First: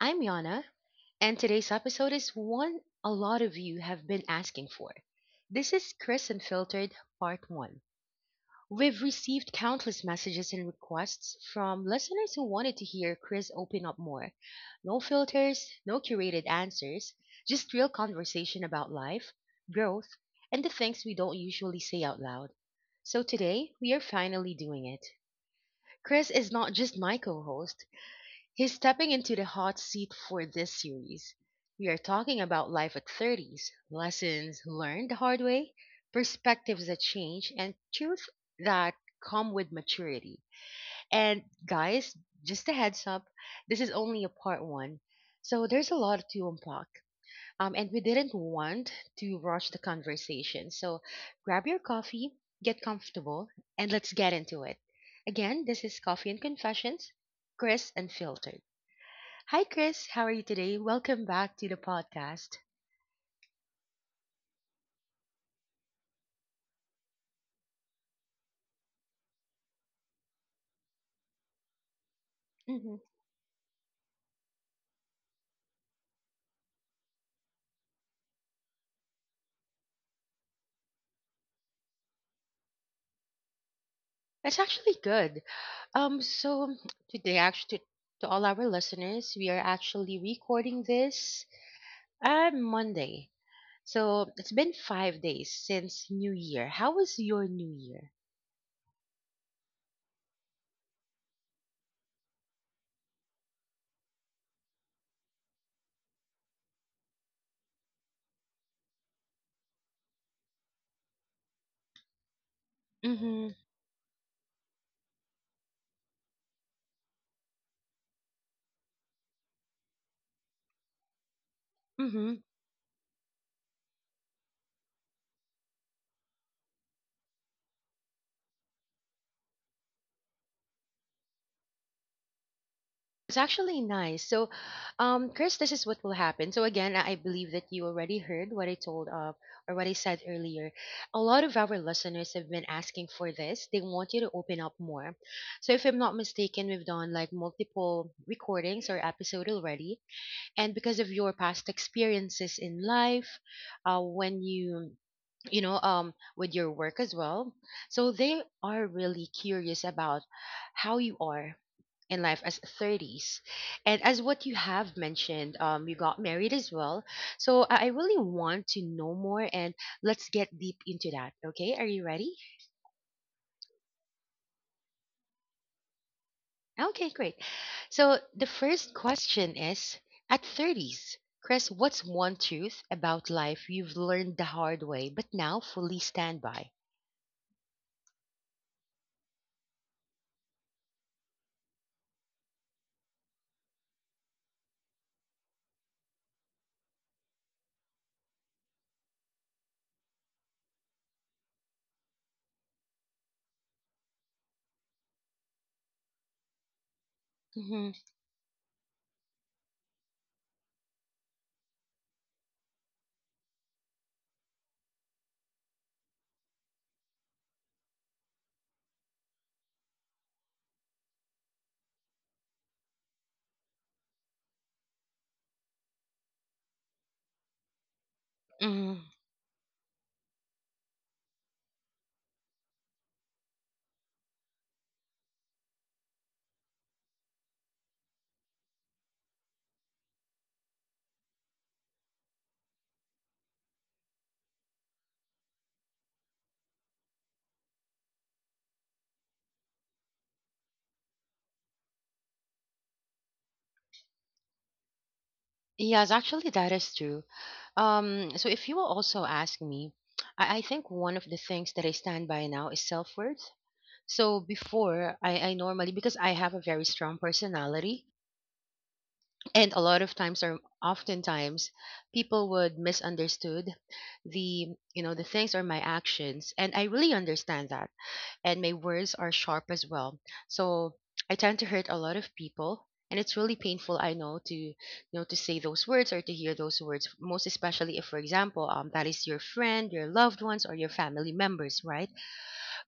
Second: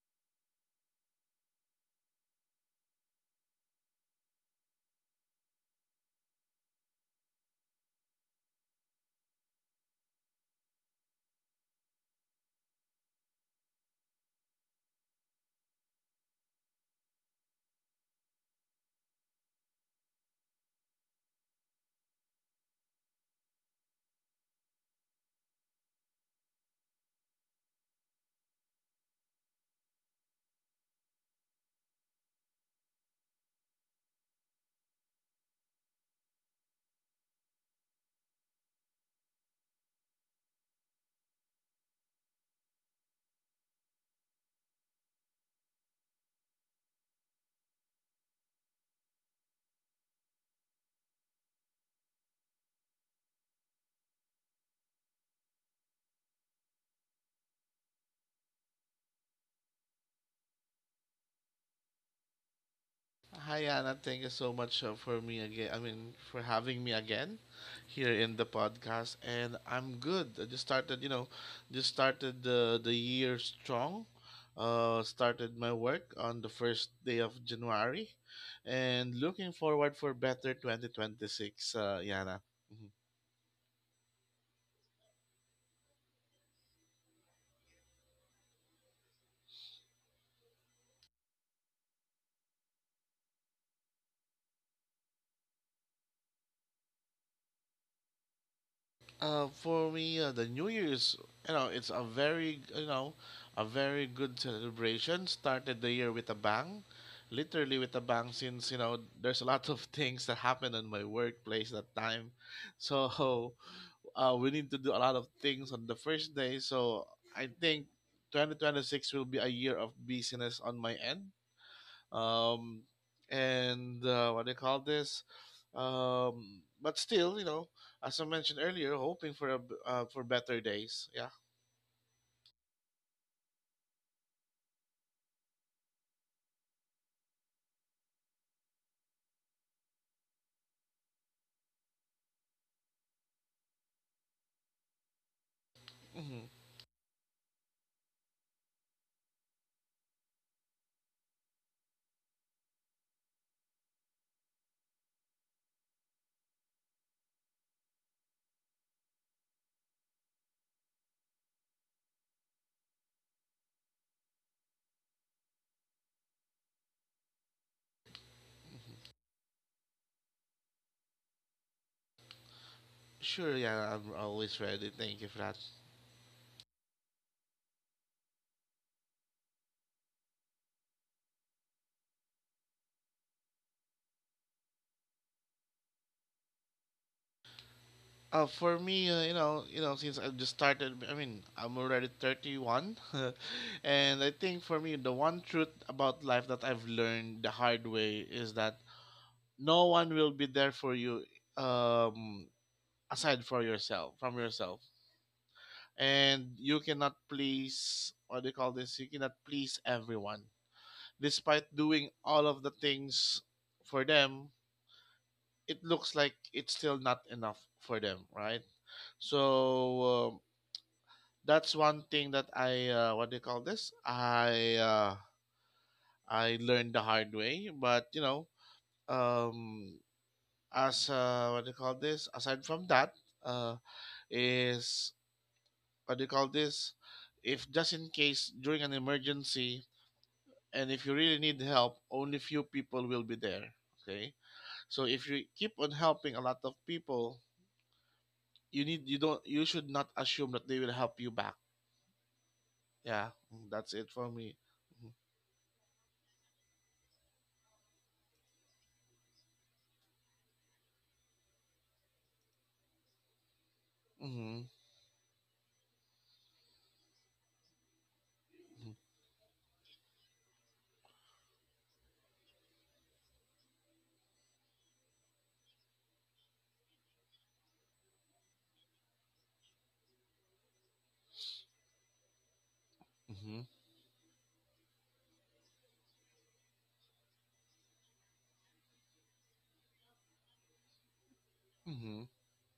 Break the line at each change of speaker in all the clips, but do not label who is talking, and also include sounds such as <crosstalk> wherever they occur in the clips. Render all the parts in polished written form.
I'm Yana, and today's episode is one a lot of you have been asking for. This is Chris Unfiltered Part 1. We've received countless messages and requests from listeners who wanted to hear Chris open up more. No filters, no curated answers, just real conversation about life, growth, and the things we don't usually say out loud. So today, we are finally doing it. Chris is not just my co host, he's stepping into the hot seat for this series. We are talking about life at 30s, lessons learned the hard way, perspectives that change, and truth that come with maturity. And guys, just a heads up, this is only a part one. So there's a lot to unpack. And we didn't want to rush the conversation. So grab your coffee, get comfortable, and let's get into it. Again, this is Coffee and Confessions, Chris Unfiltered. Hi, Chris. How are you today? Welcome back to the podcast.
Hi Anna, thank you so much for me again. I mean, for having me again here in the podcast. And I'm good. I just started, you know, just started the
Hmm.
year strong. Started my work on the first day of January, and looking forward for better 2026. Yana. Mm-hmm.
That's actually good. So today, actually, to all our listeners, we are actually recording this on Monday. So it's been 5 days since New Year. How was your New Year?
The New Year's, it's a very, a very good celebration. Started the year with a bang, literally with a bang. Since you know, there's a lot of <laughs> things that happened in my workplace that time, <laughs>
Mm-hmm.
so we need to do a lot of things on the first day. So I think 2026 will be a year of busyness on my end
Mm-hmm.
um, and what do you call this? But still, you know, as I mentioned earlier, hoping for a b for better days. Yeah.
It's actually nice. So, Chris, this is what will happen. So again, I believe that you already heard what I told, or what I said earlier. A lot of our listeners have been asking for this. They want you to open up more. So if I'm not
hmm
mistaken, we've done like multiple recordings or episode already, and because of your past experiences in life, when you know, with your work as well, so they are really curious about how you are in life as 30s, and as what you have mentioned, you got married as well. So I really want to know more, and let's get deep into that. Okay, are you ready?
Sure. Yeah, I'm always ready. Thank you for that.
Okay, great. So the first question is at 30s, Chris, what's one truth about life you've learned the hard way but now fully stand by?
For me, you know, Since I've just started, I mean, I'm already 31, <laughs> and I think for me, the one truth about life that I've learned the hard way is that no one will be there for you, um, from yourself, and you cannot
Hmm.
please what do you call this? You cannot please everyone. Despite doing all of the things for them, it looks like it's still not enough for them, right? So um, that's one thing that I what do you call this? I learned the hard way, but you know,
Hmm.
um, as what do you call this? Aside from that, uh, is what do you call this? If just in case during an emergency, and if you really need help, only few people will be there. Okay, so if you keep on helping a lot of people, you don't you should not assume that they will help you back. Yeah. Mm, that's it for me.
Yes, actually, that is true. So if you will also ask me, I think one of the things that I stand by now is self worth. So
Mm-hmm.
before, I normally, because I have a very strong personality, and a lot of times or oftentimes people would misunderstood the you know the things or my actions, and I really understand that. And my words are sharp as well, so I tend to hurt a lot of people, and it's really
Mm-hmm.
painful. I know, to you know to say those words or to hear those words, most especially if, for example, that is your friend, your loved ones, or your family members, right?
Mm-hmm.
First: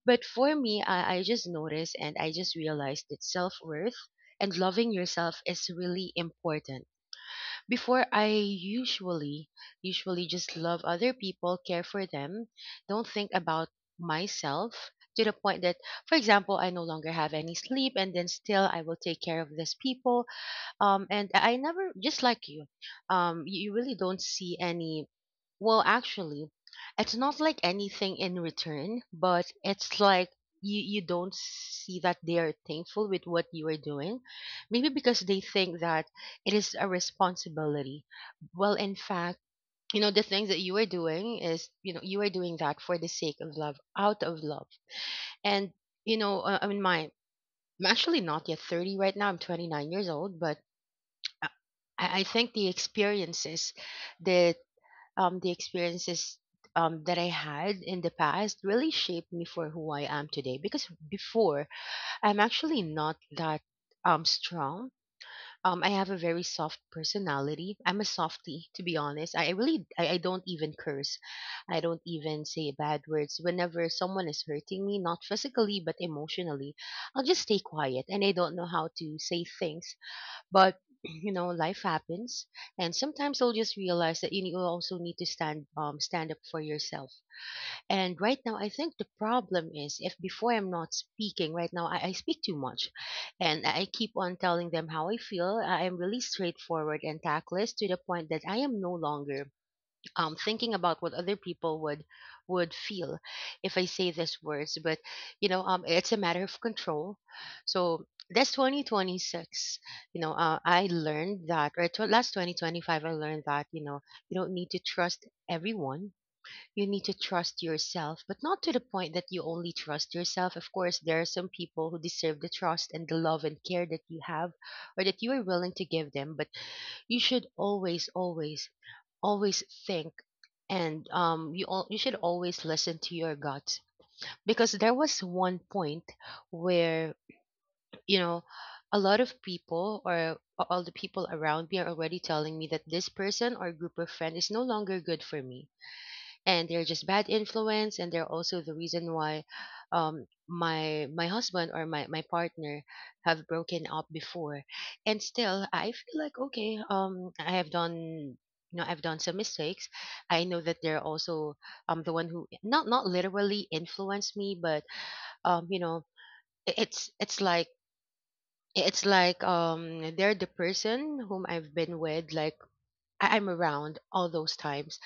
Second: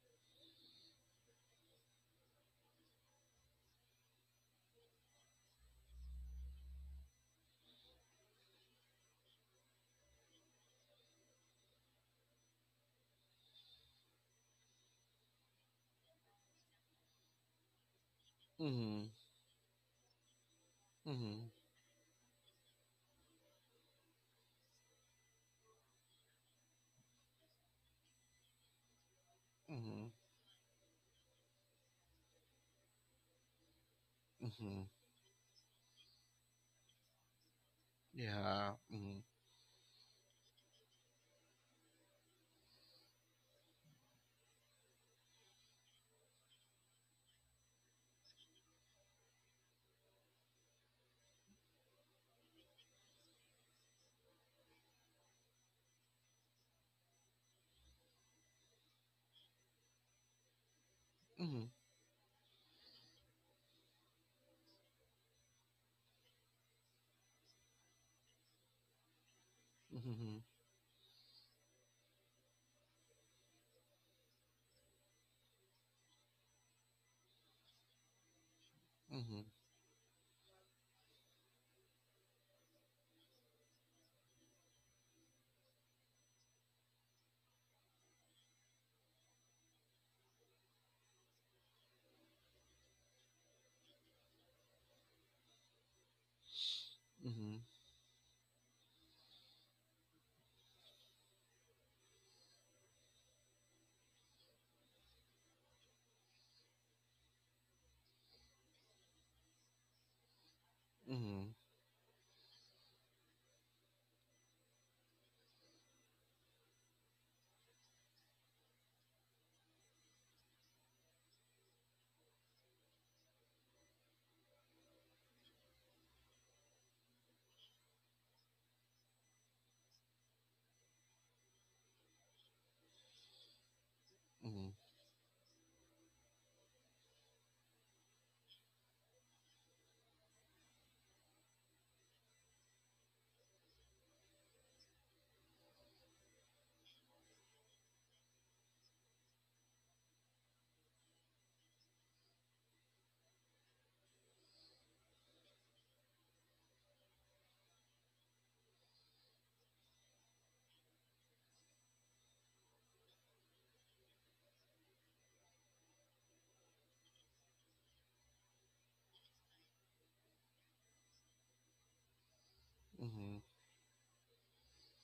But for me, I just noticed, and I just realized that self-worth and loving yourself is really important. Before, I usually just love other people, care for them, don't think about myself to the point that, for example, I no longer have any sleep, and then still I will
Mm-hmm.
take care of these people. um and
Mm-hmm.
i I never just like you. You really don't see any, well actually, it's not like anything in return, but it's
Mm-hmm.
like you don't see that they are thankful with what you are doing.
Mm-hmm.
Maybe because they think that it is a responsibility.
Yeah.
Well, in
mm-hmm.
fact, you know, the things that you are doing is, you know, you are doing that for the sake of love, out of love. And, you know, I mean my I'm actually not yet 30 right now, I'm 29 years old. But I think the experiences that um, the experiences that I had in the past really shaped me for who I am today. Because
Mm-hmm.
before, I'm actually not that, strong. I have a very soft personality. I'm a softie, to be honest. I
Mm-hmm.
don't even curse. I don't even say bad words. Whenever someone is hurting me, not physically but emotionally, I'll just stay quiet, and I don't know how to
Mm-hmm.
say things. But <clears throat> you know, life happens, and sometimes you'll just realize that you also need to stand, stand up for yourself. And right now, I think the problem is if before I'm not speaking. Right now, I speak too much, and I keep on telling them how I feel. I am really straightforward and
Mm-hmm.
tactless to the point that I am no longer, thinking about what other people would feel if I say these words. But you know, it's a matter of control. So that's 2026. You know, I learned
Mm-hmm.
that, or last 2025, I learned that you don't need to trust everyone. You need to trust yourself, but not to the point that you only trust yourself. Of course, there are some people who deserve the trust and the love and care that you have, or that you are willing to give them. But you should always, always, always think. And you should always listen to your gut, because
Mm-hmm.
there was one point where, you know a lot of people, or all the people around me, are already telling me that this person or group of friends is no longer good for me, and they're just bad influence, and they're also the reason why, my husband, or my partner, have broken up before. And still I feel like, okay, I've done some mistakes. I know that they're also, the one who, not literally influenced me, but you know, i- it's it's like it's like, they're the person whom I've been with, like,
Mm-hmm. Mm-hmm.
I'm around all those times.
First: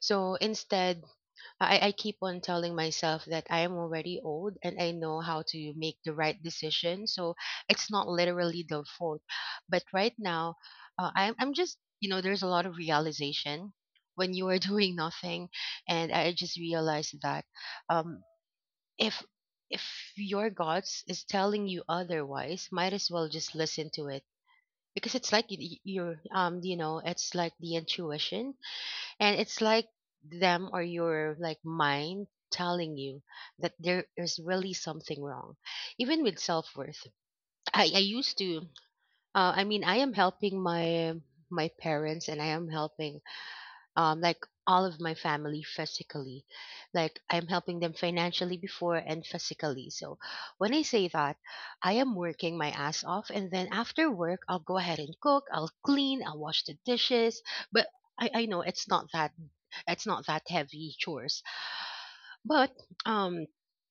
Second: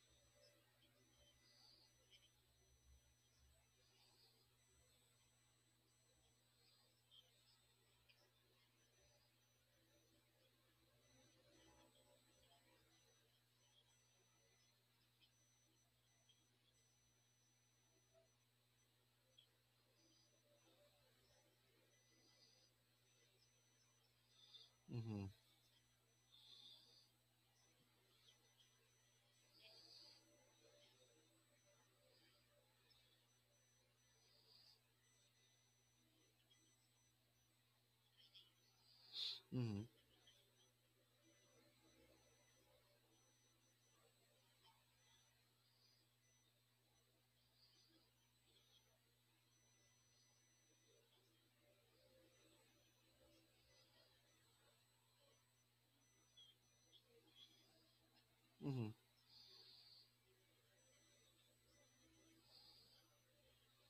So instead, I keep on telling myself that I am already old and I know how to make the right decision. So it's not literally the fault. But right now, I'm just, you know, there's a lot of realization when you are <laughs> doing nothing. And I just realized that, um, if if your gods is telling you otherwise, might as well just listen to it. Because
Mm-hmm.
it's like your, you know, it's like the intuition, and it's like them or your like mind telling you that there is really something wrong. Even with self worth, I used to. I
Mm-hmm.
mean, I am helping my parents, and I am helping, like, all of my family physically. Like, I'm helping them financially before and physically. So when I say that, I am working my ass off, and then after work, I'll go ahead and cook. I'll clean. I'll wash the dishes. But I know it's
Mm-hmm.
not that, heavy chores. But, um,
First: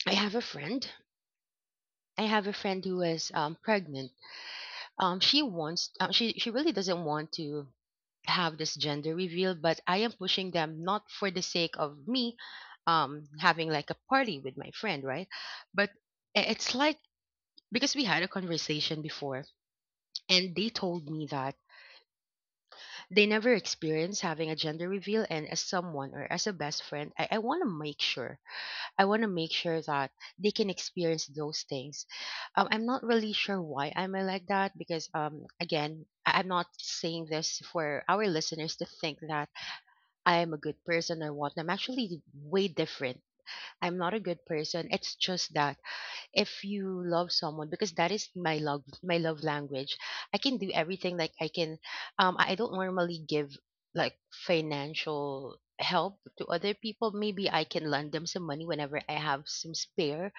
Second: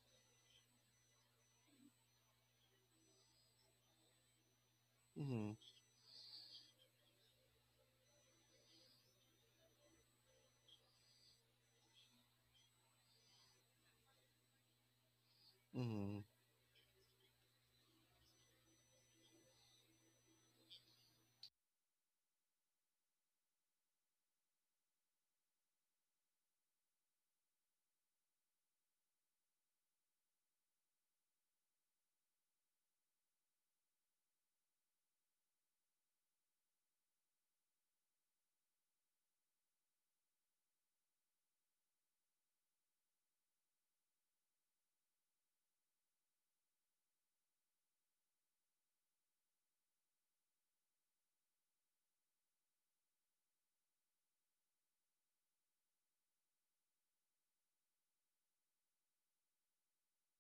I have a friend. I have a friend who is, pregnant. She
Mm-hmm.
wants. She really doesn't want to have this gender reveal, but I am pushing them, not for the sake of me, having like a party with my friend, right? But
Mm-hmm.
it's like, because we had a conversation before, and they told me that they never experienced having a gender reveal, and as someone, or as a best friend, I want to make sure I want to make sure that they can experience those things. I'm not really sure why I'm like that because, again, I'm not saying this for our listeners to think that I am a good person, or what. I'm actually way different. I'm not a good person. It's just that if you love someone, because that is my love language, I can do everything. I don't normally give, like, financial help to other people. Maybe I can lend them some money whenever I have some spare.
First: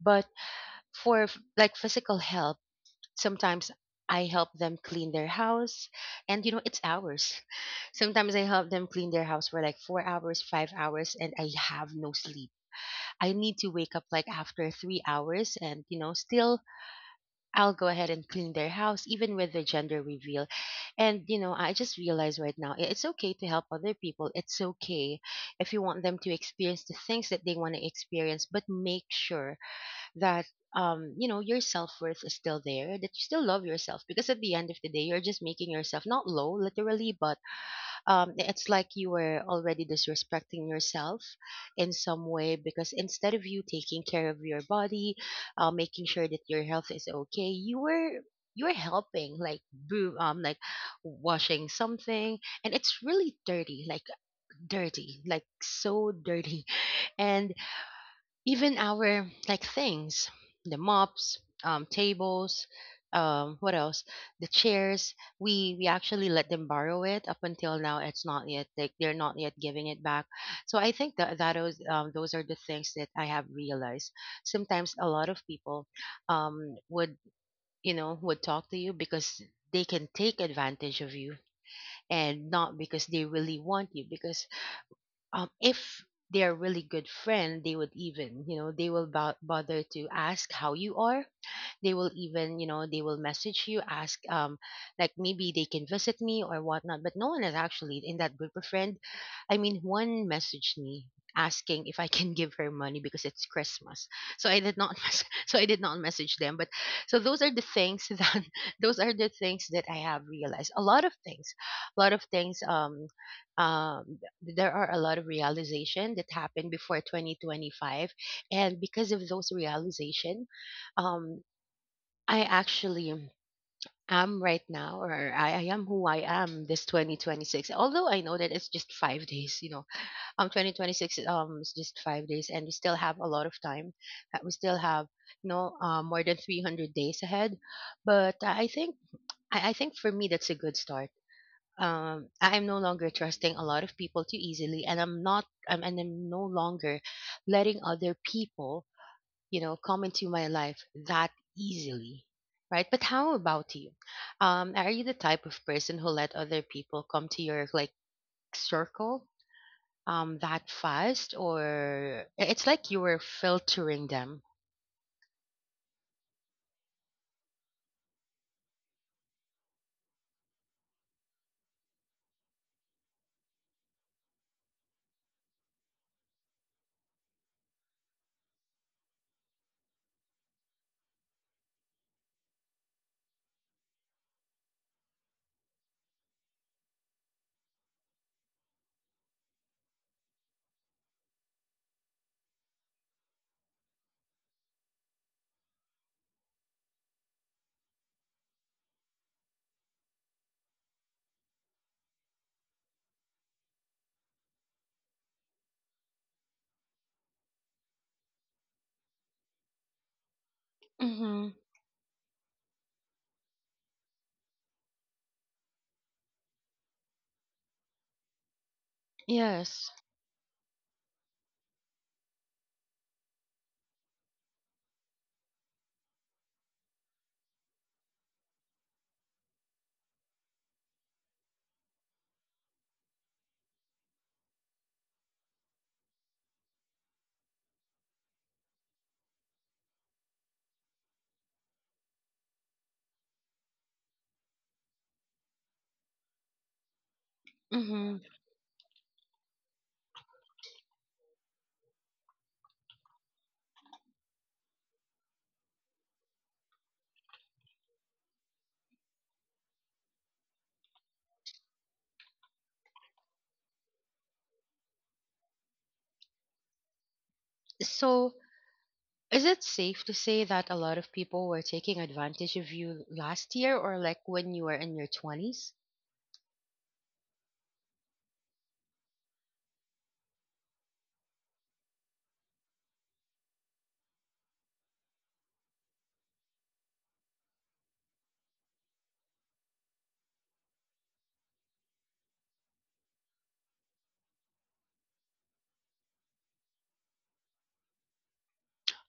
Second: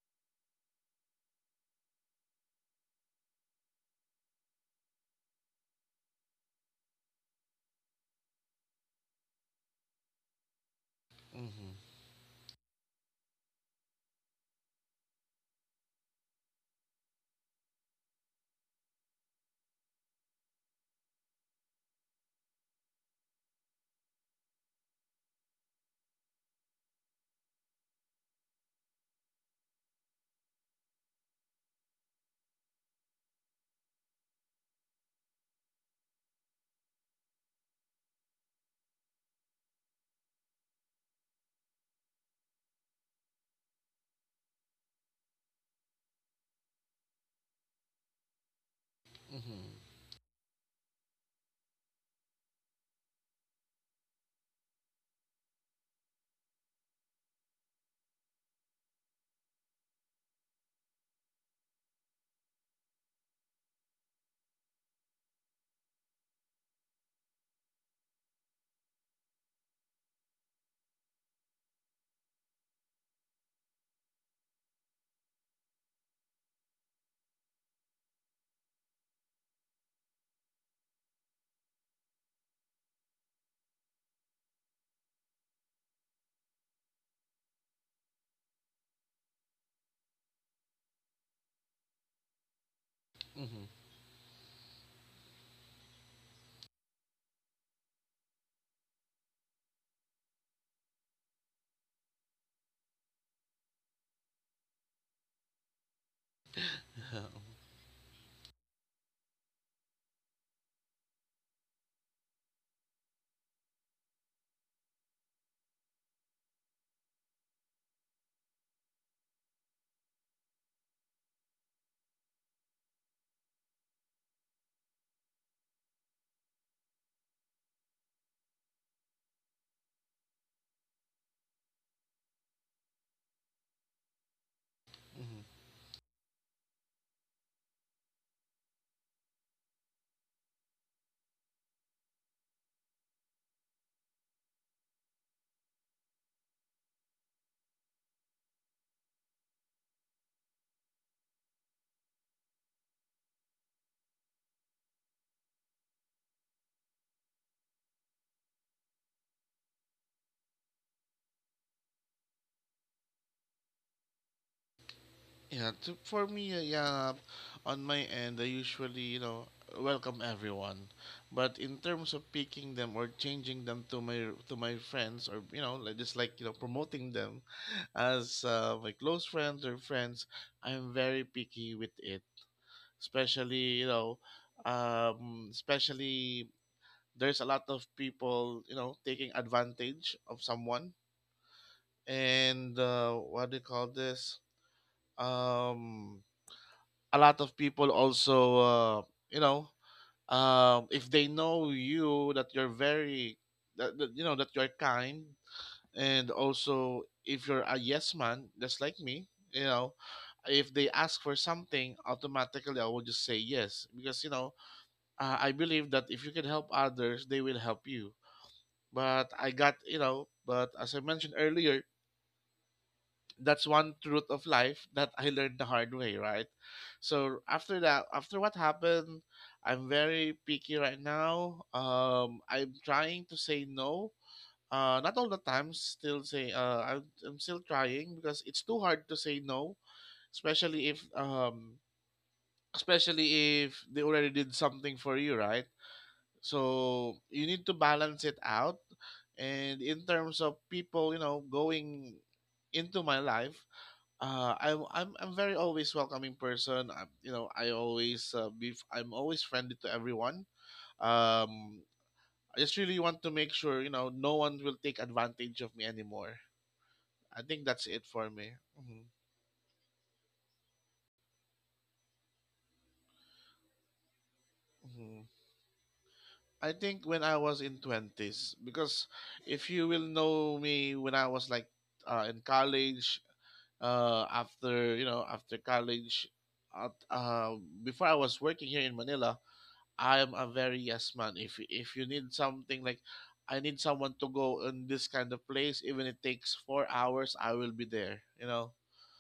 But for like physical help, sometimes I help them clean their house. And, you know, it's hours. <laughs> Sometimes I help them clean their house for like 4 hours, 5 hours, and I have no sleep. I need to wake up like after 3 hours. And, you know, still I'll go ahead and clean their house, even with the gender reveal. And, you know, I just realized right now, it's okay to help other people. It's okay if you want them to experience the things that they want to experience, but make sure that, you know, your self worth is still there, that you still love yourself. Because at the end of the day, you're just making yourself not low, literally, but it's like you were already disrespecting yourself in some way. Because instead of you taking care of your body, making sure that your health is okay, you were helping like
Mm-hmm.
boo like washing something, and it's really dirty, like dirty, like so dirty <laughs> and even our like things, the mops, tables, what else, the chairs. We actually let them borrow it up until now. It's not yet like, they're not yet giving it back. So I think that that is those are the things that I have realized. Sometimes a lot of people would, you know, would talk to you because they can take advantage of you, and not because they really want you. Because if they're really good friend, they would even, you know, they will bother to ask how you are. They will even, you know, they will message you, ask like maybe they can visit me or whatnot. But no one is actually in that group of friend. I mean, one messaged me asking if I can <laughs> give her money because it's Christmas. So I did not <laughs> mes- so I did not message them. But so those are the things that, <laughs> those are the things that I have realized. A lot of things, a lot of things um there are a lot of realization that happened before 2025, and because of those realization, um I actually am right now, or I am who I am this 2026. Although I know that it's just five days, you know, 2026 is just five days, and we still have a lot of time. We still have,
Mm-hmm.
you
<laughs>
know, more than 300 days ahead. But I think, I think for me, that's a good start. I am no longer trusting a lot of people too easily, and I'm not, and I'm no longer letting other people, you know, come into my life that easily, right? But how about you? Are you the type of person who let other people come to your like circle that fast, or it's like you were filtering them?
Yeah, to, for me, yeah, on my end, I usually, you know, welcome everyone. But in terms of picking them or changing them to my friends, or you know, like just like you know, promoting them <laughs> as my close friends or friends, I'm very picky with it. Especially, you know, especially there's a lot of people, you know, taking advantage of someone, and what do you call this? Um, a lot of people also you know if they know you that you're you know that you're kind. And also if you're a yes man just like me, you know, if they ask for
Mm-hmm.
something, automatically I will just say yes, because I believe that if you can help others, they will help you. but i got
Yes.
you know but as I mentioned earlier, that's one truth of life that I learned the hard way, right? So after that, after what happened, I'm very picky right now. I'm trying to say no. Not all the time. I'm still trying because it's too hard to say no, especially if um, especially if they already did something for you, right? So you need to
Mm-hmm.
balance it out. And in terms of people, you know, going into my life, I'm very always welcoming person. I always I'm always friendly to everyone. Um, I just really want to make sure you know no one will take advantage of me anymore. I think that's it for
So
me. Hmm
is it safe to say that a lot of people were taking advantage of you last year, or like when you were in your
hmm
20s?
I think when I was in twenties, because if you will know me when I was like in college, after you know after college, uh, uh, before I was working here in Manila, I'm a very yes man. If you need something like I need someone to go in this kind of place, even it takes 4 hours, I will be there. You know,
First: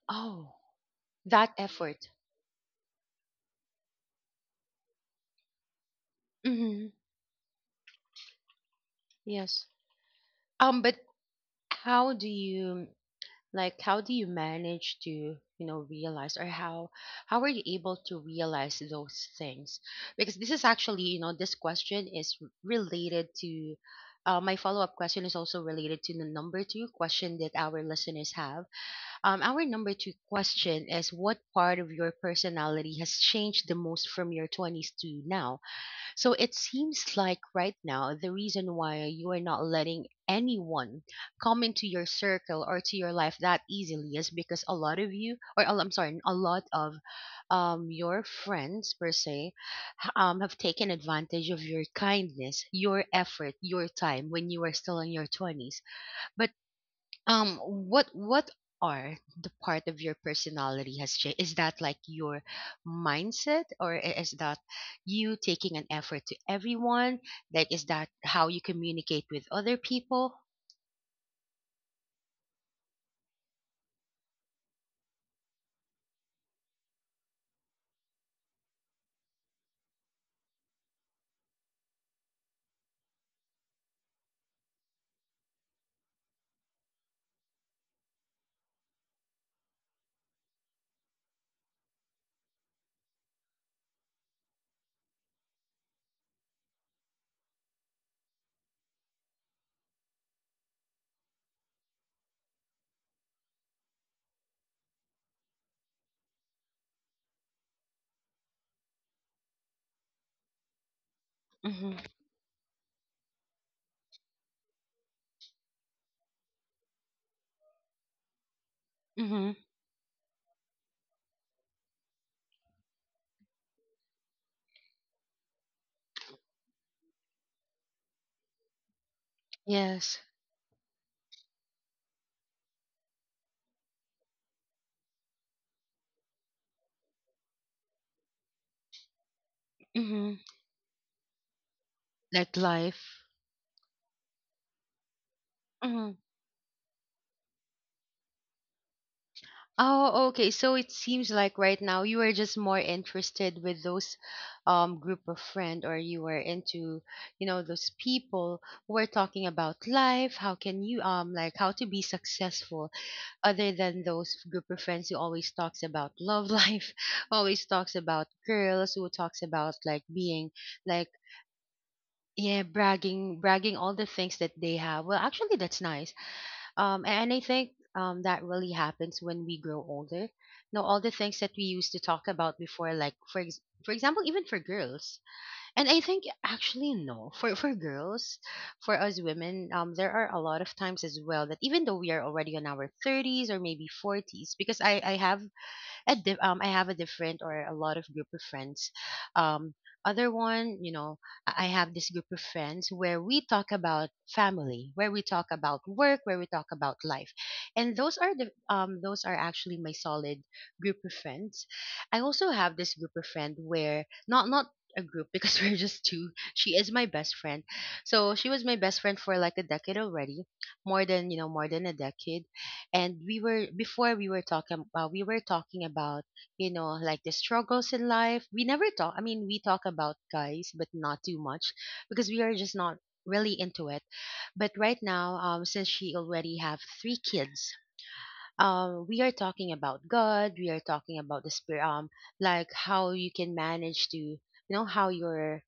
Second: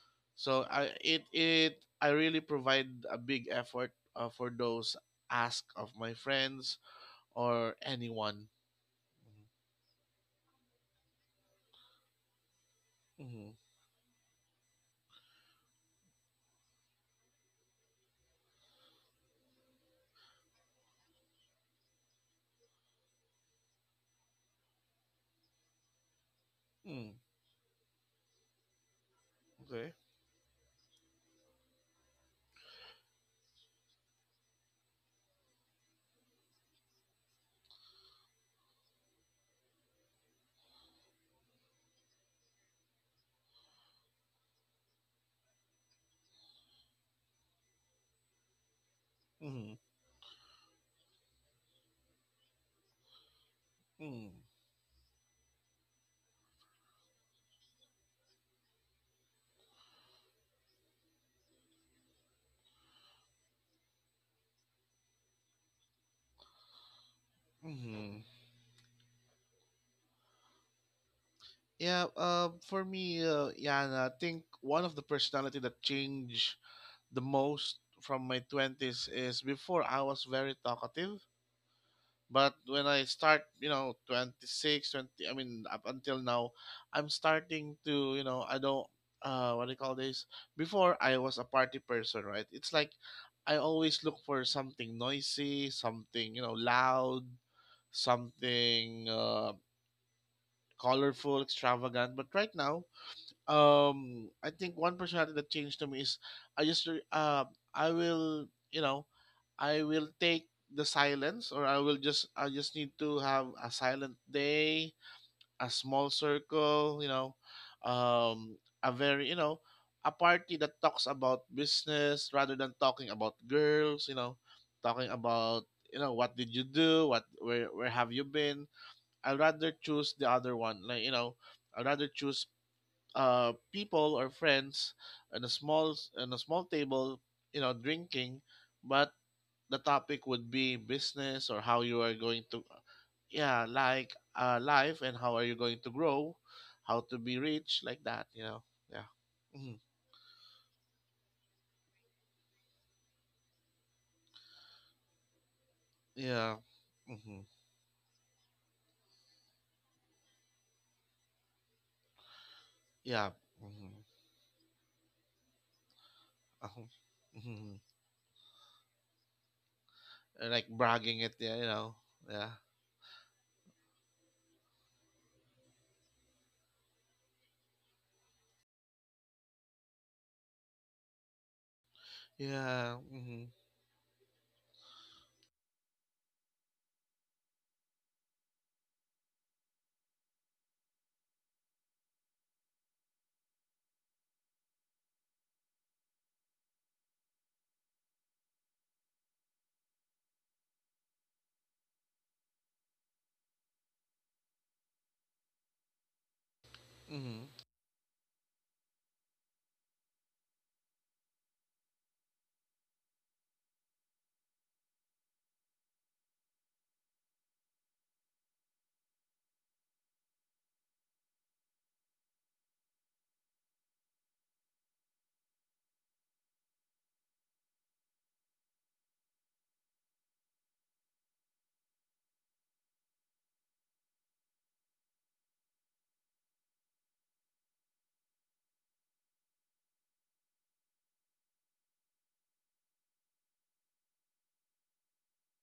Oh,
so I it
that
it
effort.
I really provide a big effort for those ask of my friends
Mm-hmm.
or anyone.
Yes. But how do you,
Mm-hmm.
like, how do you manage to, you know, realize, or how are you able to realize those things? Because this is actually, you know, this question is related to, my follow-up question is also related to the number two
Mm-hmm.
question that our listeners have. Our number
Okay.
two question is, what part of your personality has changed the most from your 20s to now? So it seems like right now the reason why you are not letting anyone come into your circle or to your life that easily is because a lot of you, or I'm sorry, a lot of your friends per se
Mm-hmm.
have taken advantage of your kindness, your effort, your time
Mm-hmm.
when you were still in your 20s. But what are the part of your personality has changed, is that like your mindset, or is that you taking an effort to everyone, like is that
Mm-hmm.
how you communicate with other people?
Yeah. For me, Yana, I think one of the personality that changed the most from my 20s is before I was very talkative. But when I start, you know, 26, 20. I mean, up until now, I'm starting to, you know, I don't, what do you call this? Before I was a party person, right? It's like I always look for something noisy, something, you know, loud, something colorful, extravagant. But right now, I think one personality that changed to me is i just re- uh, I will you know I will take the silence, or I
Mm-hmm.
will just I just need to have a silent day, a small circle, you know, um a very you
Mm-hmm.
know a party that talks about business rather than talking about girls, you know, talking about you know what did you do, what where have you been. I'd rather choose
Yes.
the other one, like, you know, I'd rather choose people or friends on a small table, you know, drinking, but the topic
Mm-hmm.
would be business or how you are going
Like
to,
life.
yeah, like life, and how are you going to grow, how to be rich, like that, you know. Yeah. hmm
Oh, okay. So it seems like right now you are just more interested with those group of friend, or you were
yeah.
into, you
hmm
know, those people who are talking about life, how can you like how to be successful,
yeah,
other than
hmm
those group of friends who always talks about love life,
uh-huh.
<laughs> always
hmm
talks about girls, who talks about like being
like
like,
bragging it, yeah, you know. Yeah.
yeah, bragging, bragging all the things that they have. Well, actually, that's nice. And I think that really happens when we grow older. You know, all the things that we used to talk about before,
Yeah.
like for
hmm
for example, even for girls. And I think actually no, <laughs> for girls, for us women, there are a lot of times as well that even though we are already in our thirties or maybe forties, because I have a I have a different or a lot of group of friends. Um, other one, you know, I have this group of friends where we talk about family, where we talk about work, where we talk about life,
hmm
and those are the those are actually my solid group of friends. I also have this group of friend where not a group <laughs> because we're just two. She is my best friend. So she was my best friend for like a decade already, more than, you know, more than a decade. And we were before we were talking about we were talking about, you know, like the struggles in life. We never talk, I mean, we talk about guys but not too much, because we are just not really into it. But right now, um, since she already have three kids, um, we are talking about God, we are talking about the spirit, um, like how you can manage to, you know, how your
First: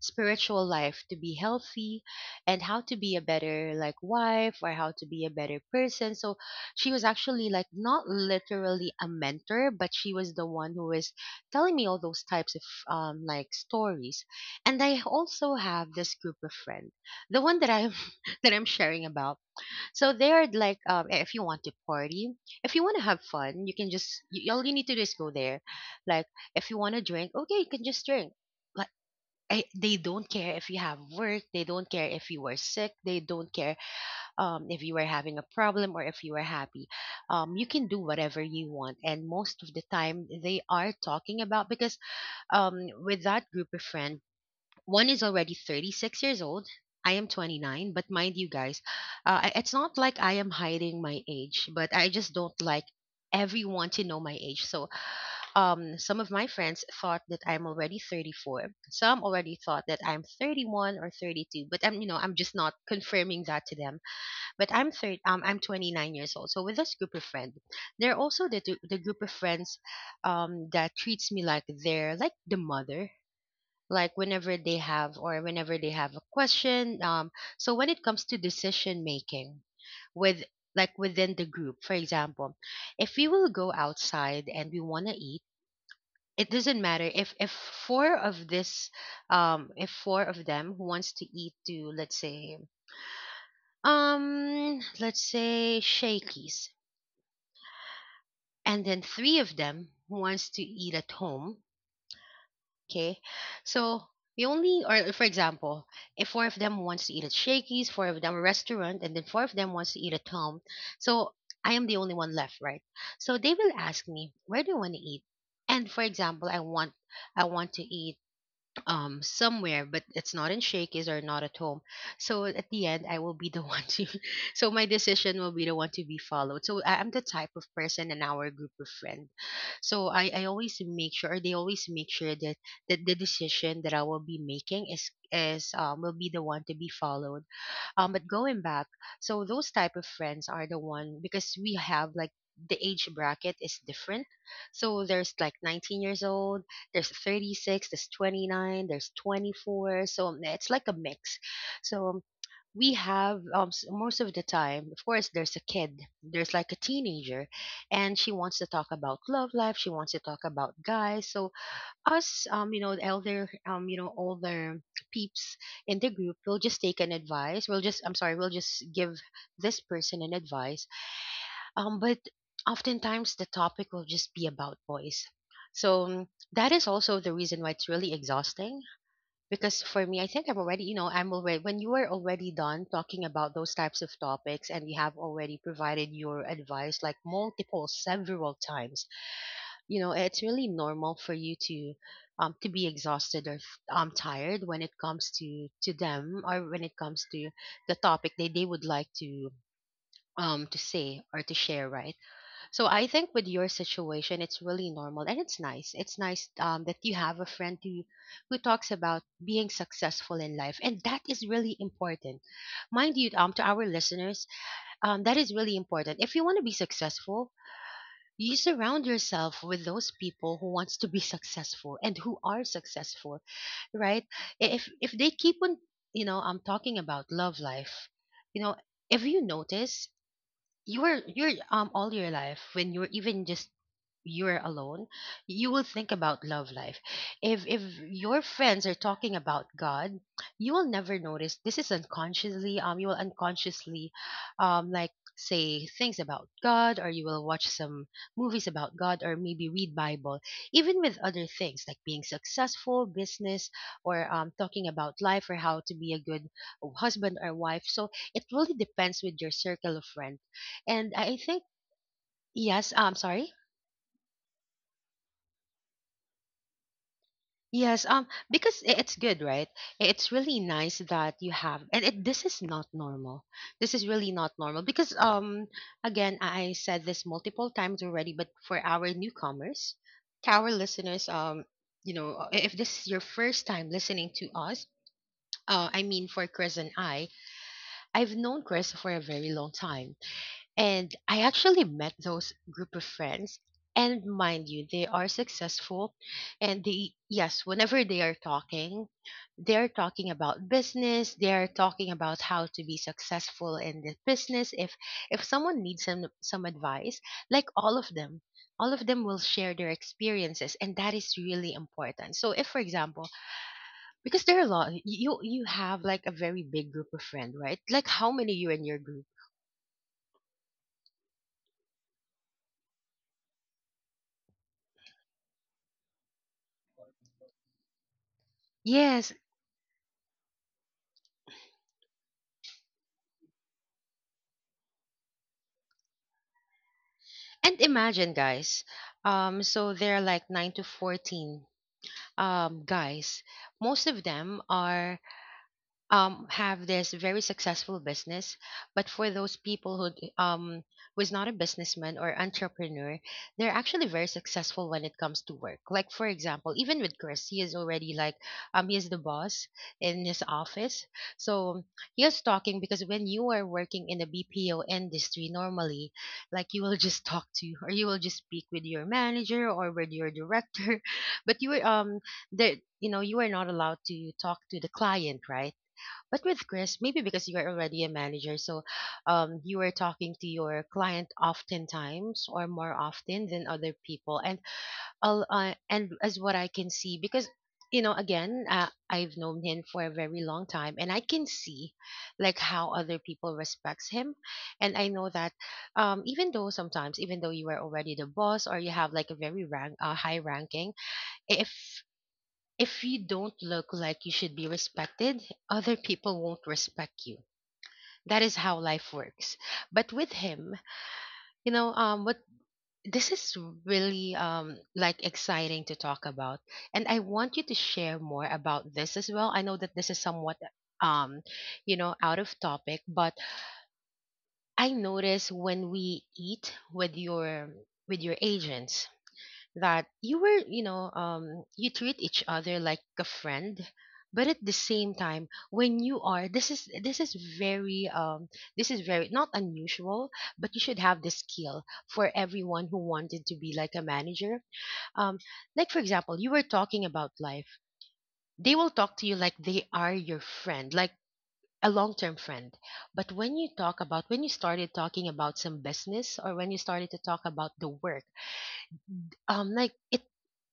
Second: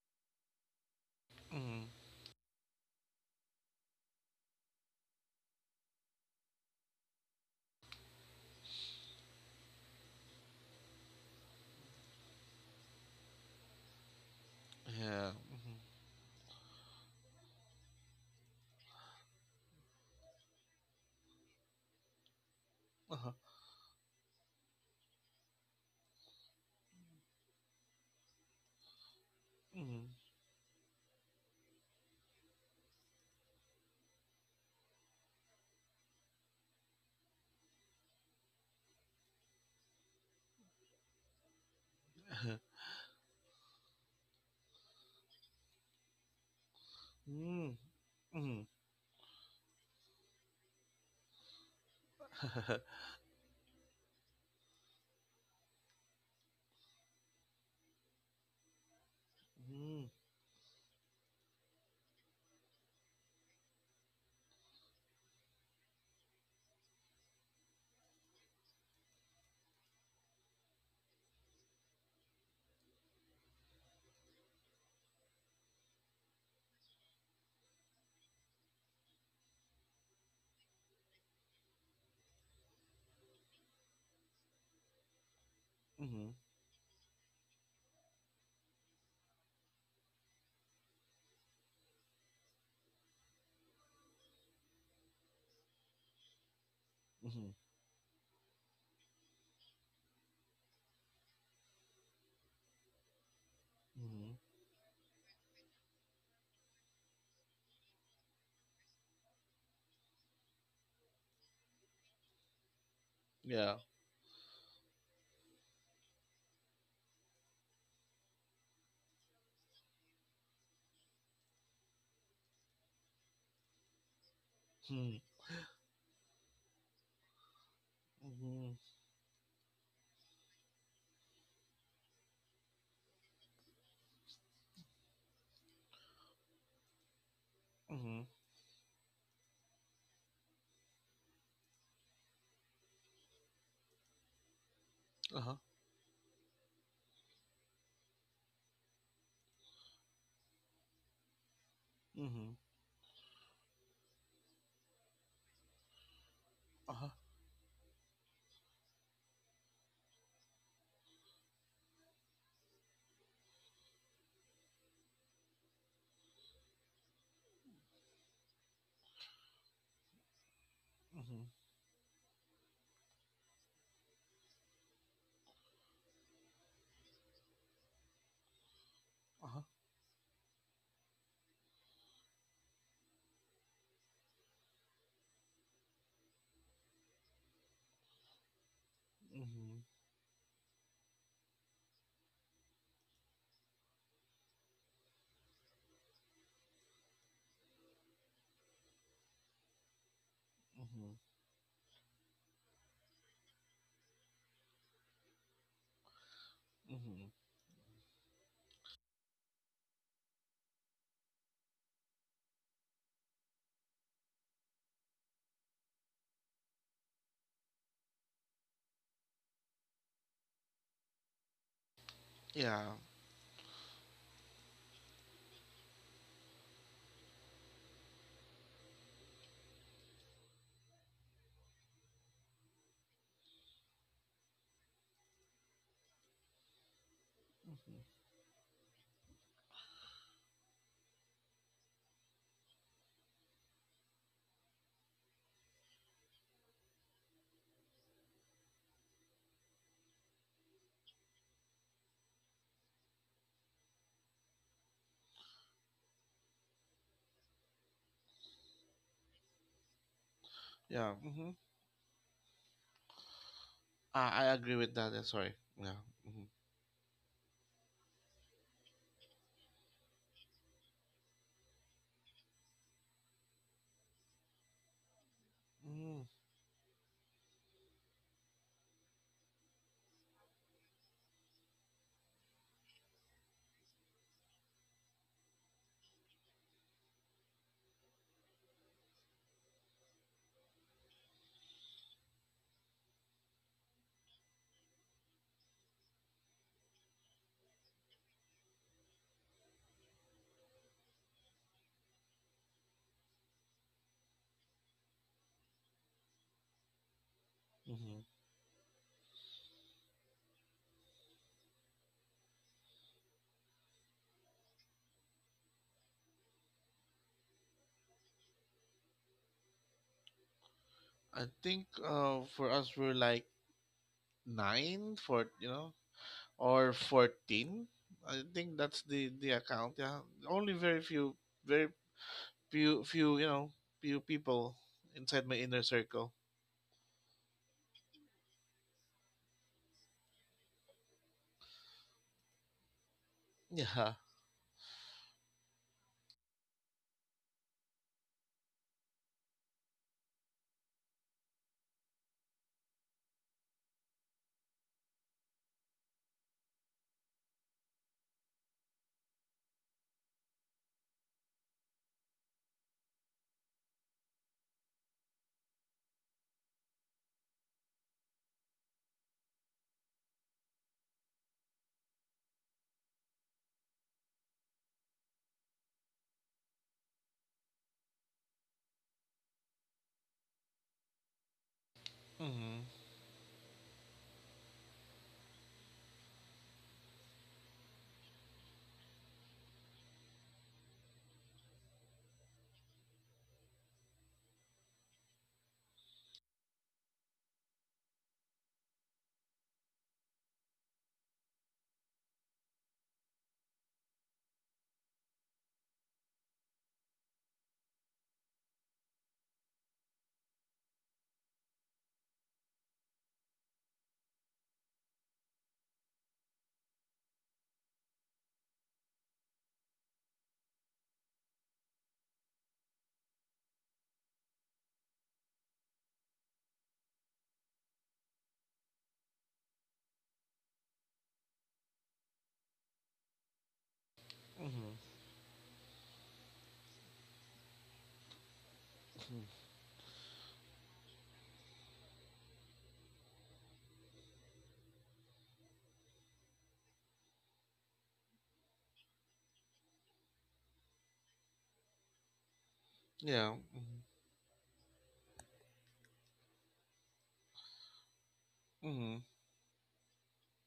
spiritual life to be
hmm
healthy, and how to be a better, like, wife, or how to be a better person. So she was actually like not literally a mentor, but she was the one who was telling me all those types of like stories. And I
yeah.
also have this group of friends, the one that I'm <laughs> that I'm sharing about. So they are like, um, if you want to party, if you want to have
Uh-huh.
fun, you can just, you, all you need to do is go there. Like if you want to drink, okay, you can just drink. I, they
Mm-hmm.
don't care if you have work, they don't care if you were sick, they don't care, if you were having a problem, or if you were happy, you can do whatever you want. And most of the time they are talking about, because um, with that group of friends, one is already 36 years old, I am
<laughs>
29, but mind you
Mm-hmm.
guys, it's not like I am hiding my age, but I just don't like
<laughs>
everyone to know my age. So, some of my friends thought that I'm already 34. Some already thought that
Mhm.
I'm 31 or 32, but I'm, you know, I'm just not confirming that to them. But I'm third, I'm 29 years old. So with this group of friends, they're also the the group of friends, that treats me like they're like the mother. Like whenever they have, or whenever they have a question. So when it comes to decision making, with, like within the group, for example, if we will go outside and we want to eat,
Mhm.
it doesn't matter if four of this if four of them who wants to eat to, let's say, let's say Shakies,
Mhm.
and then three of them who wants to eat at home. Okay, so we
Mhm.
only, or for example, if four of them wants to eat at Shakies, four of them restaurant, and then four of them wants to eat at home. So I am the only one left, right? So they will
Yeah.
ask me, where do you want to eat? And for example I want, I want to eat somewhere but it's not in Shakey's or not at home. So at the end I will be the <laughs> one to, so my
Mhm.
decision will be the one to be followed, so I'm the type of person in our group
Mhm.
of friends. So I always make sure, or they always make sure, that that the decision that I will be making is will be the one to be followed. Um, but
Mhm.
going back, so those type of friends are the one, because we have like the age bracket is different. So there's like
Uh-huh.
19 years old, there's 36, there's 29, there's 24. So it's like a mix. So
Mhm.
we have most of the time, of course, there's a kid, there's like a
Uh-huh.
teenager, and she wants to talk about love life, she wants to talk about guys. So us, the elder, older peeps in the group will just take an advice, we'll just give this person an advice.
Mhm.
But oftentimes the topic will just be about boys. so mm, that is also the reason why it's really exhausting,
Uh-huh.
because for me, I'm already, when you are already done talking about those types of topics and you have already provided your advice like multiple several times,
Mhm.
you know it's really normal for you to be exhausted or tired when it comes to them, or when it comes to the topic that they would like to say
Mhm.
or to share, right? So I think with your situation, it's really normal, and it's nice that you
Mhm.
have a friend who talks about being successful in life, and that is really important. Mind you, to our listeners, that is really important. If you want to be successful, you surround yourself with those people who wants to be successful and who are
Yeah.
successful, right? If they keep on, you know, I'm talking about love life. You know, if you notice, you're all your life, when you were even just, you are alone, you will think about love life. If
Mhm.
your friends are talking about God, you will never notice. This is unconsciously. You will unconsciously, like, say things about God, or you will watch some movies about God, or maybe read Bible. Even with other things like being successful, business, or talking about life, or how to be a good husband or wife. So it really depends with your circle of friends, and
Yeah.
I
hmm
think yes. I'm sorry.
I agree with that. Yeah, sorry. Yeah. hmm
Yes, because it's good, right? It's really nice that you have, and it, this is not normal. This is really not normal because,
hmm
again, I said this multiple times already, but for our newcomers, to our listeners, if this is your first time listening to us, I mean, for Chris and I, I've known Chris for a very long time. And I actually met those group of friends. And mind you, they are successful. And they, yes, whenever they are talking, they're talking about business. They're talking about how to be successful in the business. If someone needs some advice, like
Mm-hmm.
all of them will share their experiences, and that is really important. So, if for example, because there are a lot, you have like a very big group of friends, right? Like how many you in your group?
I think for us we're like nine, for you know, or 14. I think that's
Yes.
the account. Yeah. Only very few, few you know few people inside my inner circle.
And imagine, guys. So they're like 9 to 14 guys. Most
Yeah.
of them are have this very successful business. But for those people who who is not a businessman or entrepreneur, they're actually very successful when it comes to work. Like for example, even with Chris, he is already like, he is the boss in his office. So he is talking, because when you are working in the BPO industry, normally, like you will <laughs> just talk to, or you will just speak with your manager or with your director, <laughs> but you are there, you know, you are not allowed to talk to the client, right? But with Chris, maybe because you are already a manager, so you are talking to your client oftentimes or more
Mhm.
often than other people, and and as what I can see, because, you know, again, I've known him for a very long time, and I can see like how other people respects him, and I know that even though sometimes, even though you are already the boss, or you have like a very rank, high ranking, if if you don't look like you should be respected, other people won't respect you. That is how life works. But with him, you know, what, this is really like exciting to talk about, and I want you to share more about this as well. I know that this is somewhat, um you know, out of topic, but I notice when we eat with your, with your agents, that you were, you know, you treat each other like a friend, but at the
Mhm.
same time, when you are, this is very not
Mhm.
unusual, but you should have the skill for everyone who wanted to be like a manager. Um, like for example, you were talking about life. They will talk to you like they are your friend, like a long-term friend. But when
Yeah.
you talk
Mhm.
about, when you started talking about some business, or when you started to talk about the work,
Mhm.
like it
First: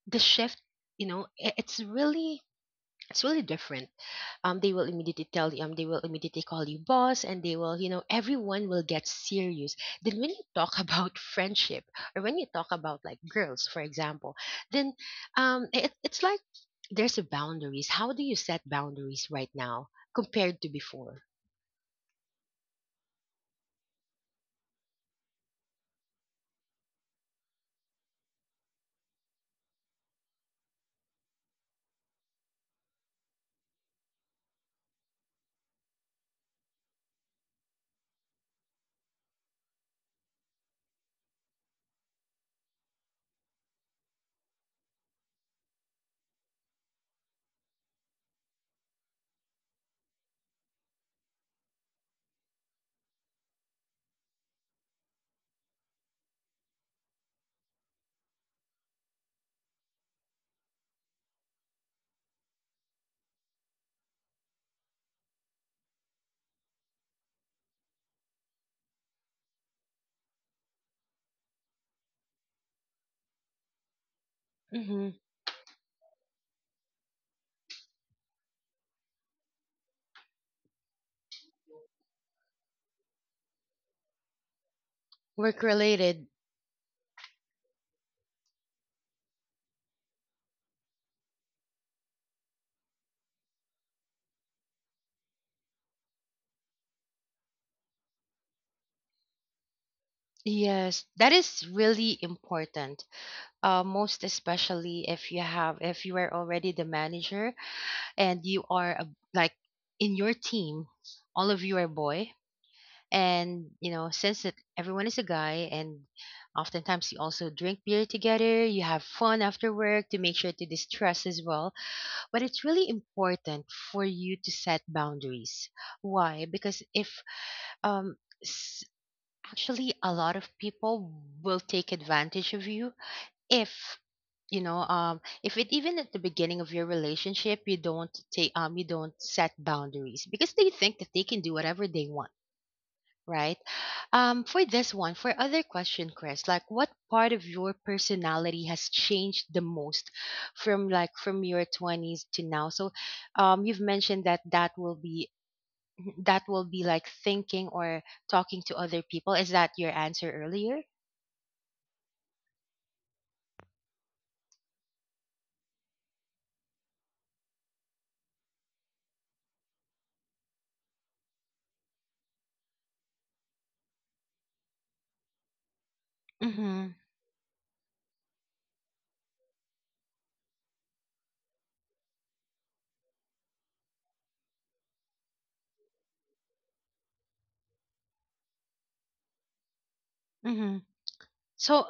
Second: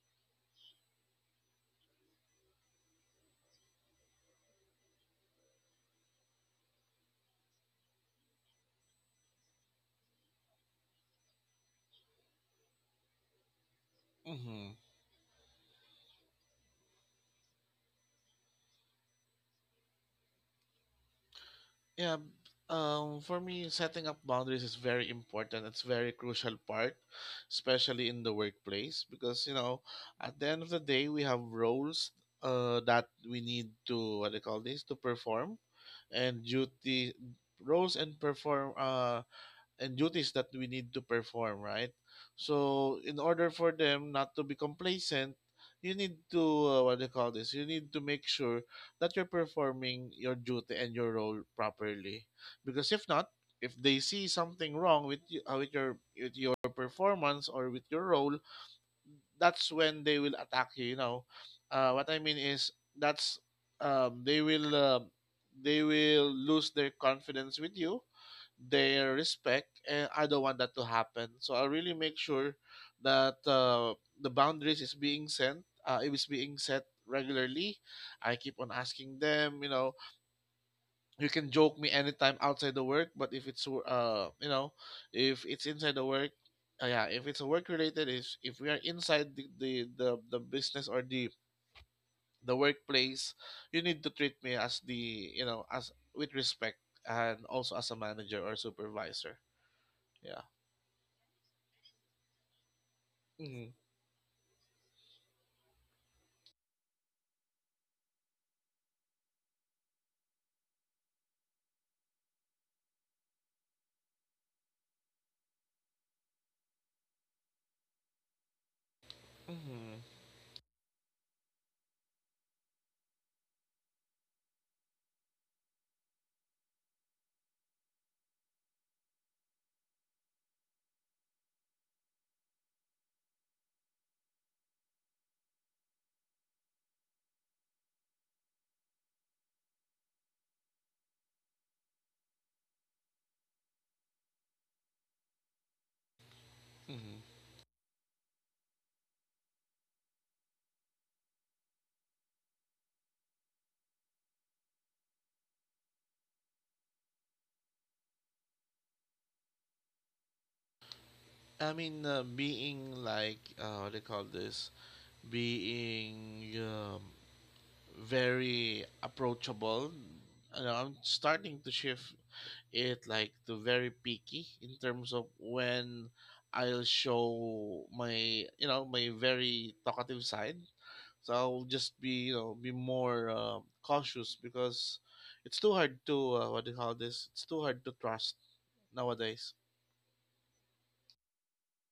the shift, you know, it's really, it's really different. They will immediately tell you, they will immediately call you boss, and they will, you know, everyone will get serious. Then when you talk <laughs> about friendship, or when you talk about like girls for example,
Mhm.
then it, it's like there's a boundaries. How do you set boundaries right now compared to before?
Yeah. b- for me, setting up boundaries is very important. It's very crucial part, especially in the workplace, because you know, at the end of the day, we have roles that we need to what they call this to perform, and duty roles and perform and duties that we need to perform, right? So, in order for them not to be complacent, you need to what do you call this? You need to make sure that you're performing your duty and your role properly, because if not, if they see something wrong with you, with your performance or with your role, that's when they will attack you, you know. Uh, what I mean is that's they will They will lose their confidence with you, their respect, and I don't want that to happen. So I really make sure that the boundaries is
Mm-hmm.
being sent, it is being set regularly. I keep on asking them, you know, you can joke me anytime outside the work, but if it's if
Work
it's inside the
related.
work, yeah if it's work related, is if we are inside the, the business or the workplace, you need to treat me as the you know as with respect, and also as a manager or supervisor. Yeah.
Yes, that is really important.
Mm-hmm.
Most especially if you have, if you are already the manager and you are a, like in your team, all of you are boy, and you know since that everyone is a guy, and oftentimes you also drink beer together, you have fun after
Mm-hmm.
work to make sure to distress as well. But it's really important for you to set boundaries. Why? Because if, um s- actually a lot of people will take advantage of you if, you know, if it, even at the beginning of your relationship, you don't take, you don't set boundaries, because they think that they can do whatever they want, right? For this one, for other question, Chris, like what part
Mm-hmm.
of your personality has changed the most, from like from your 20s to now? So you've mentioned that, that will be <clears throat> that will be like thinking or talking to other people. Is that your answer earlier?
I mean being like what do you call this Being very approachable, you know, I'm starting to shift it like to very picky in terms of when I'll
Mm-hmm.
show my you know my very talkative side. So I'll just be you know be more cautious because it's too hard to what do you call this? It's too hard to trust nowadays.
So,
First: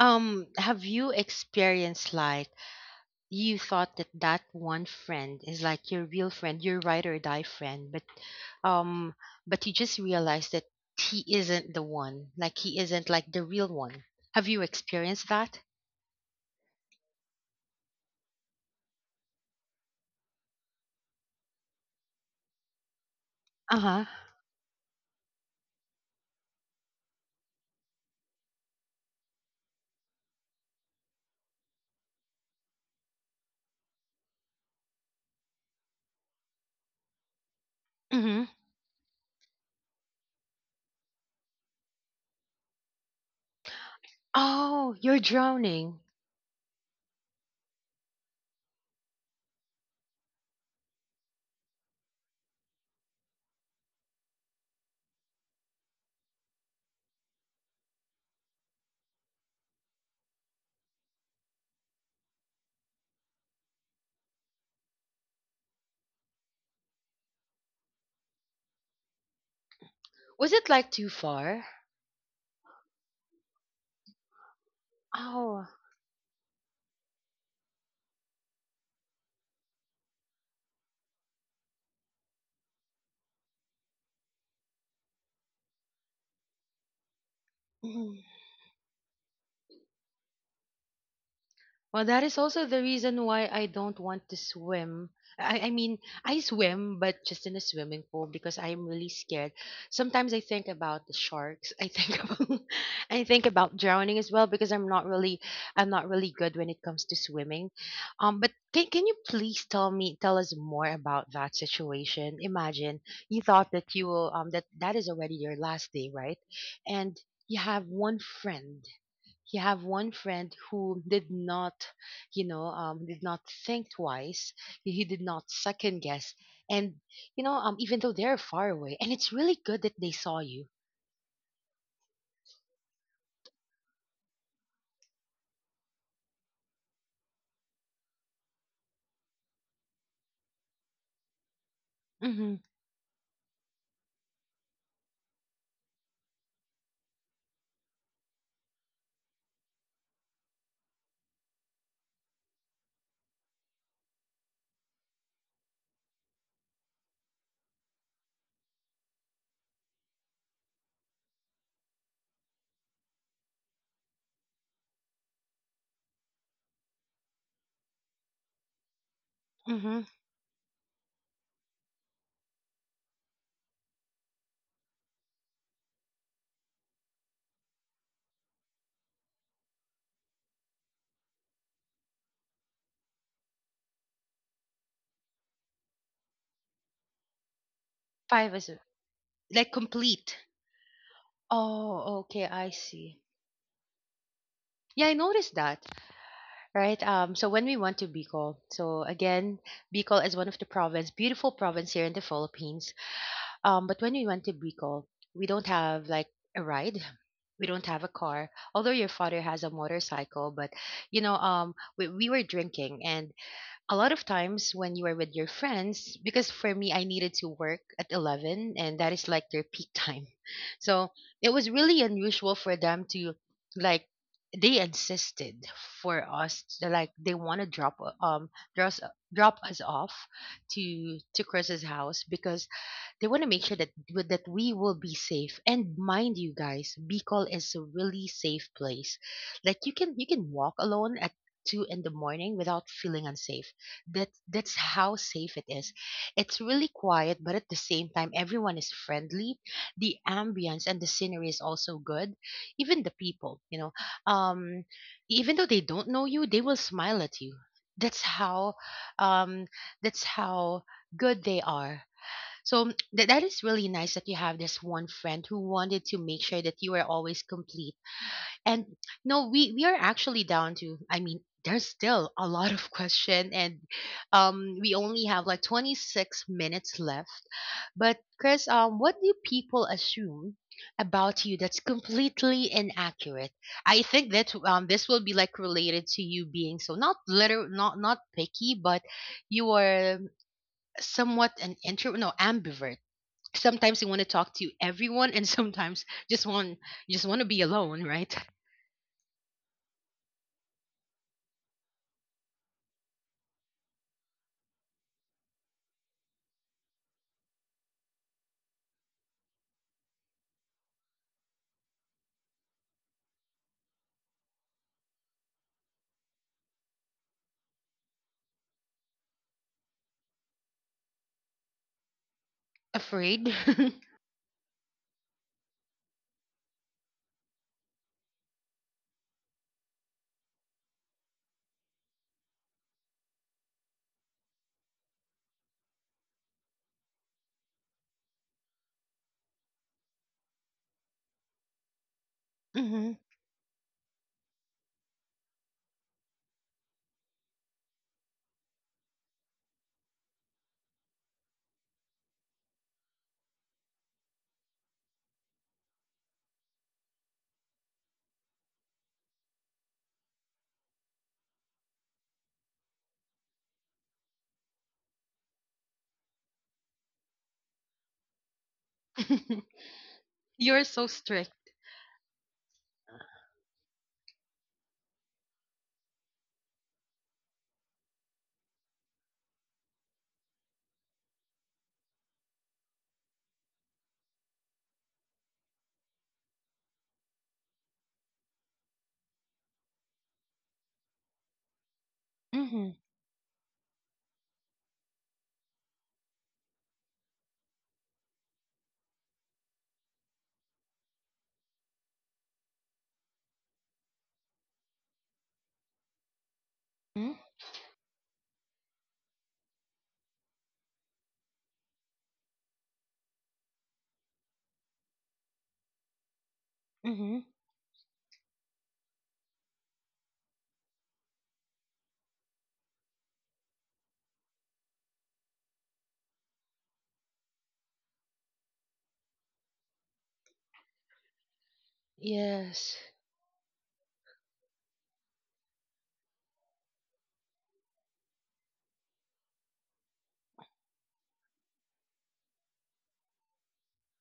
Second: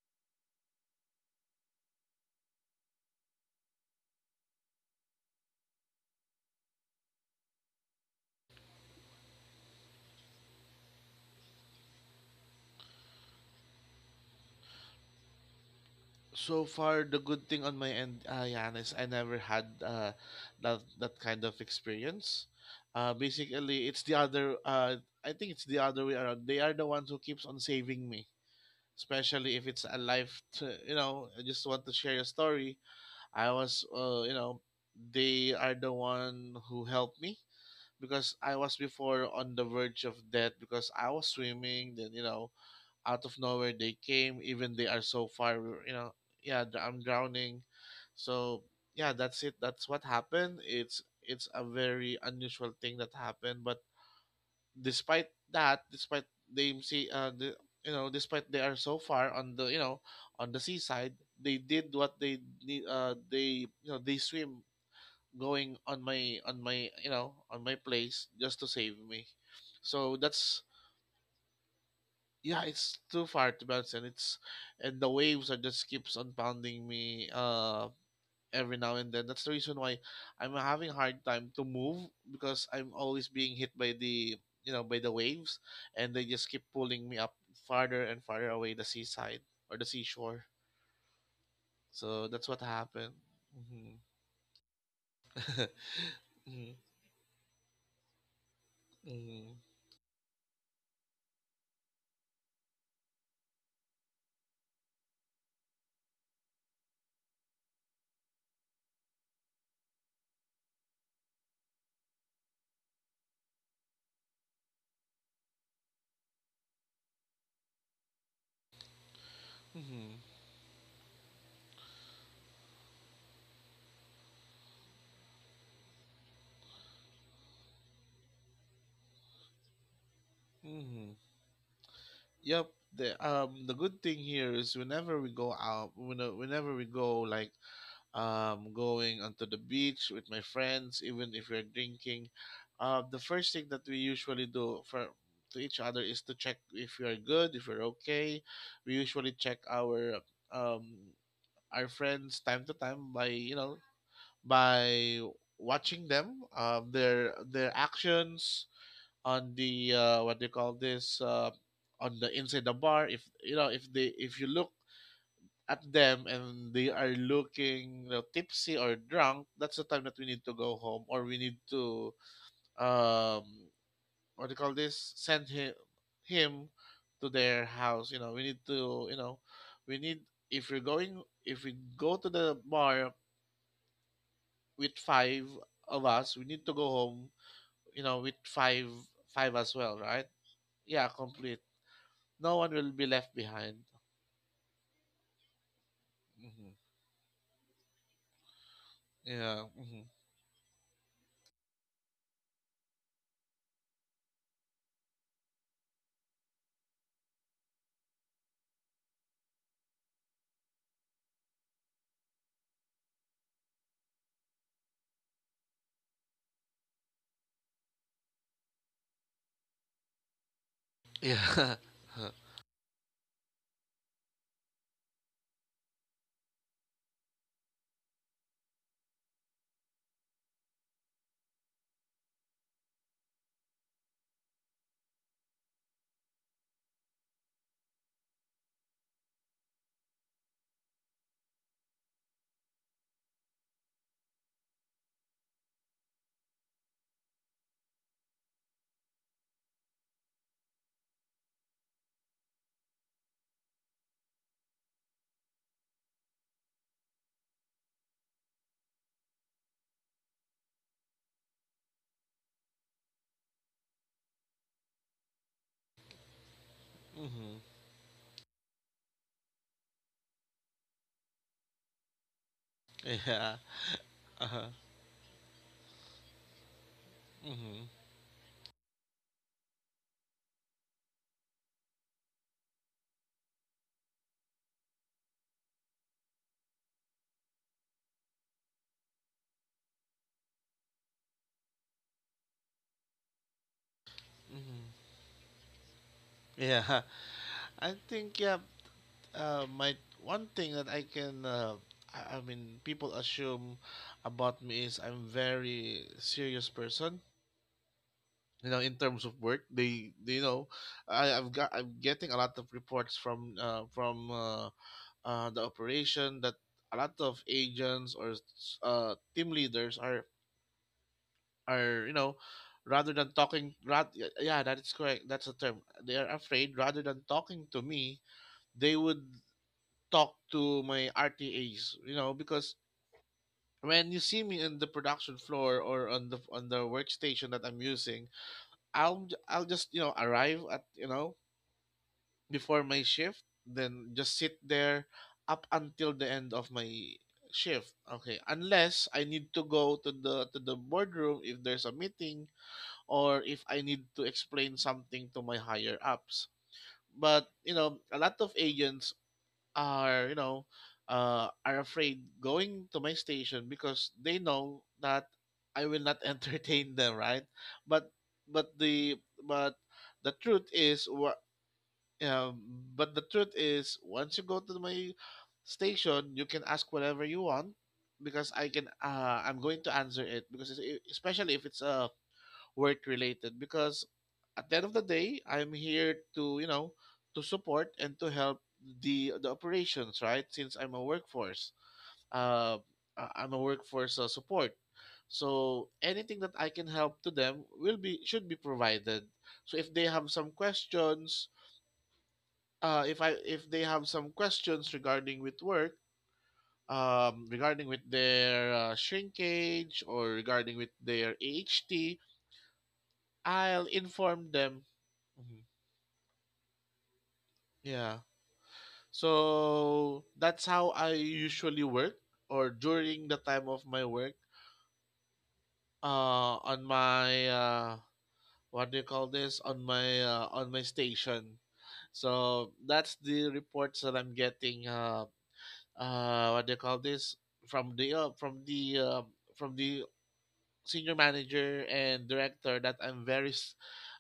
have you experienced like you thought that that one friend is like your real friend, your ride or die friend, um, but you just realized that he isn't the one, like he isn't like the real one. Have you experienced that?
So far, the good thing on my end, Jan, is I never had that kind of experience.
Uh
Basically, it's
huh.
the other. I think it's the other way around. They are the ones who keeps on saving me, especially if it's a life to, you know, I just want to share a story. I was they are the one who helped me because
Mm-hmm.
I was before on the verge of death because I was swimming, then you know out of nowhere they came even they
Oh,
are
you're
so far. You
drowning.
know, yeah, I'm drowning. So yeah, that's it, that's what happened. It's a very unusual thing that happened, but despite that, despite they see, despite they are so far on the, you know, on the seaside, they did what they need. They, you know, they swim going on my, on my place just to save me. So
Was
that's
it like too far?
yeah, it's too far to bounce, and it's and the waves are
Oh.
just keeps on pounding me. Every now and then. That's the reason why I'm having hard time to move because I'm always being hit by the you know by the waves, and they just keep pulling me up farther and farther away the seaside or the seashore.
Well,
So
that is
that's what
also the
happened.
reason why I
hmm
don't want to swim. I mean, I
hmm
swim, but just in a swimming pool because I'm really scared.
hmm
Sometimes I think about the sharks. I think <laughs> about, I think about drowning as well, because I'm not really, I'm not really good when it comes to swimming. But can you please tell us more about that situation? Imagine you thought that you will, that that is already your last day, right? And you have one friend you have one
hmm
friend who did not, you know, did not think twice, he did not second guess, and, you know, even though they're far away, and it's really good that they saw you.
hmm <laughs> Yep. The good thing here is whenever we go out, whenever we go like going onto the beach with my friends, even if we're drinking,
Mm-hmm.
the first thing that we usually do for to each other is to check if we are good, if we're okay. We usually check um, our friends time to time by by watching them their actions on the what do you call this on the inside the bar. If you look at them and they are looking tipsy or drunk, that's the
Mm-hmm.
time that we need to go home or we need to um what do you call this? Send him to their house. You know, we need to you know we need if we're going if we go to the bar with five of us, we need to go home, you know, with
Five is
five, five as
like
well, right?
complete.
Yeah, complete.
Oh okay,
No
I
one will be
see.
left behind.
Yeah, I noticed that.
hmm
Right. So when we went to Bicol, so again,
Yeah.
Bicol is one of the province, beautiful province here in the Philippines. But when we went to Bicol, we don't have like a ride. <laughs> We don't have a car, although your father has a motorcycle. But, you know, we were drinking, and a lot of times when you are with your friends, because for me I needed to work at 11, and that is like their peak time. <laughs> So it was
Yeah.
really unusual for them to, like, they insisted for us to, like they want to drop, um drop, drop us off to Chris's house, because they want to make sure that, that we will be safe. And mind you guys, Bicol is a really safe place. Like you can, you can walk alone at two in the morning without feeling unsafe. That, that's how safe it is. It's really quiet, but at the same time, everyone is friendly. The ambience and the scenery is also good. Even the people, you know, um, even though they don't know you, they will smile at you. That's how, um, that's how good they are. So that is really nice that you have this one friend who wanted to make sure that you are
<laughs>
always
hmm
complete. And no, we are actually down to, I mean, there's still a lot of question,
Yeah.
and
Uh-huh.
we only have like 26 minutes left.
Mm-hmm.
But Chris, what do people assume about you that's completely inaccurate? I think that this will be like related to you being so not literal, not picky, but you are somewhat an intro, no, ambivert. Sometimes you want to talk to
Mm-hmm.
everyone, and sometimes just want
Yeah.
you just want to be
<laughs> I
alone, right?
think yeah. My one thing that I can I mean people assume about me is I'm very serious person. You know, in terms of work, they you know, I, I've got I'm getting a lot of reports from the operation that a lot of agents or team leaders are are you know rather than
Afraid?
talking
<laughs>
rat, yeah that is correct, that's the term. They are afraid rather than talking to me, they would talk to my rtas because when you see me in the production floor or on the workstation that I'm using, I'll just arrive at you know before my
Mhm.
shift then just sit there up until the end of my shift. Okay, unless I need to go to the boardroom if there's a meeting or if I need to explain something to my higher ups. But you know, a lot of agents are you know are afraid going to my station because they know that I will not <laughs> entertain them, right? But but the but the
<laughs>
truth
You're
is
so
what.
strict.
Um, but the truth is, once you go to my station, you can ask whatever you want because I can. I'm going to answer it because especially if it's a work related because at the end of the day I'm here to to support and to help the operations, right, since I'm a workforce uh
Mhm.
I'm a workforce support, so anything that I can help to them will be should be provided. So if they have some questions, if they have some questions regarding with work,
Mhm.
regarding with their shrinkage or regarding with their aht, will inform them. Mm-hmm.
Mhm.
Yeah. So that's how I usually work or during the time of my work on my what do you call this on my station. So
Yes.
that's the reports that I'm getting what do you call this from the from the from the senior manager and director that I'm very s-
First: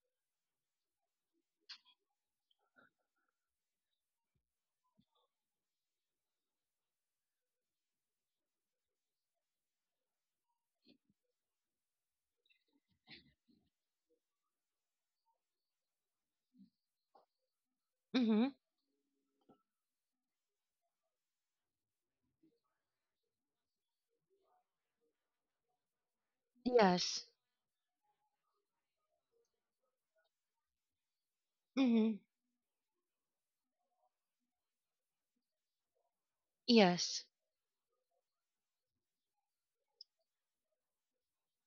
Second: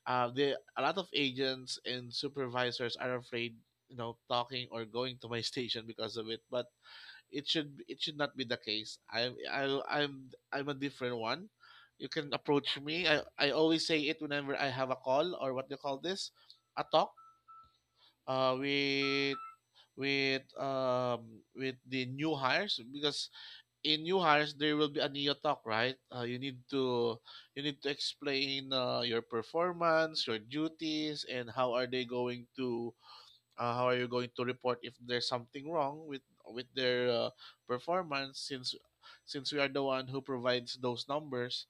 the a lot of agents and supervisors are afraid talking or going to my station because of it. But it should, it should not be the case. I'm I, I'm a different one. You can approach me. I always say it whenever I have a call or what do you call this, a talk
Mhm.
uh, with with the new hires, because in new hires there will be a neo talk, right. You need to
Yes.
you need to explain your performance, your duties, and
Mhm.
how are you going to report if there's something wrong with their
Yes.
performance since we are the one who provides those numbers.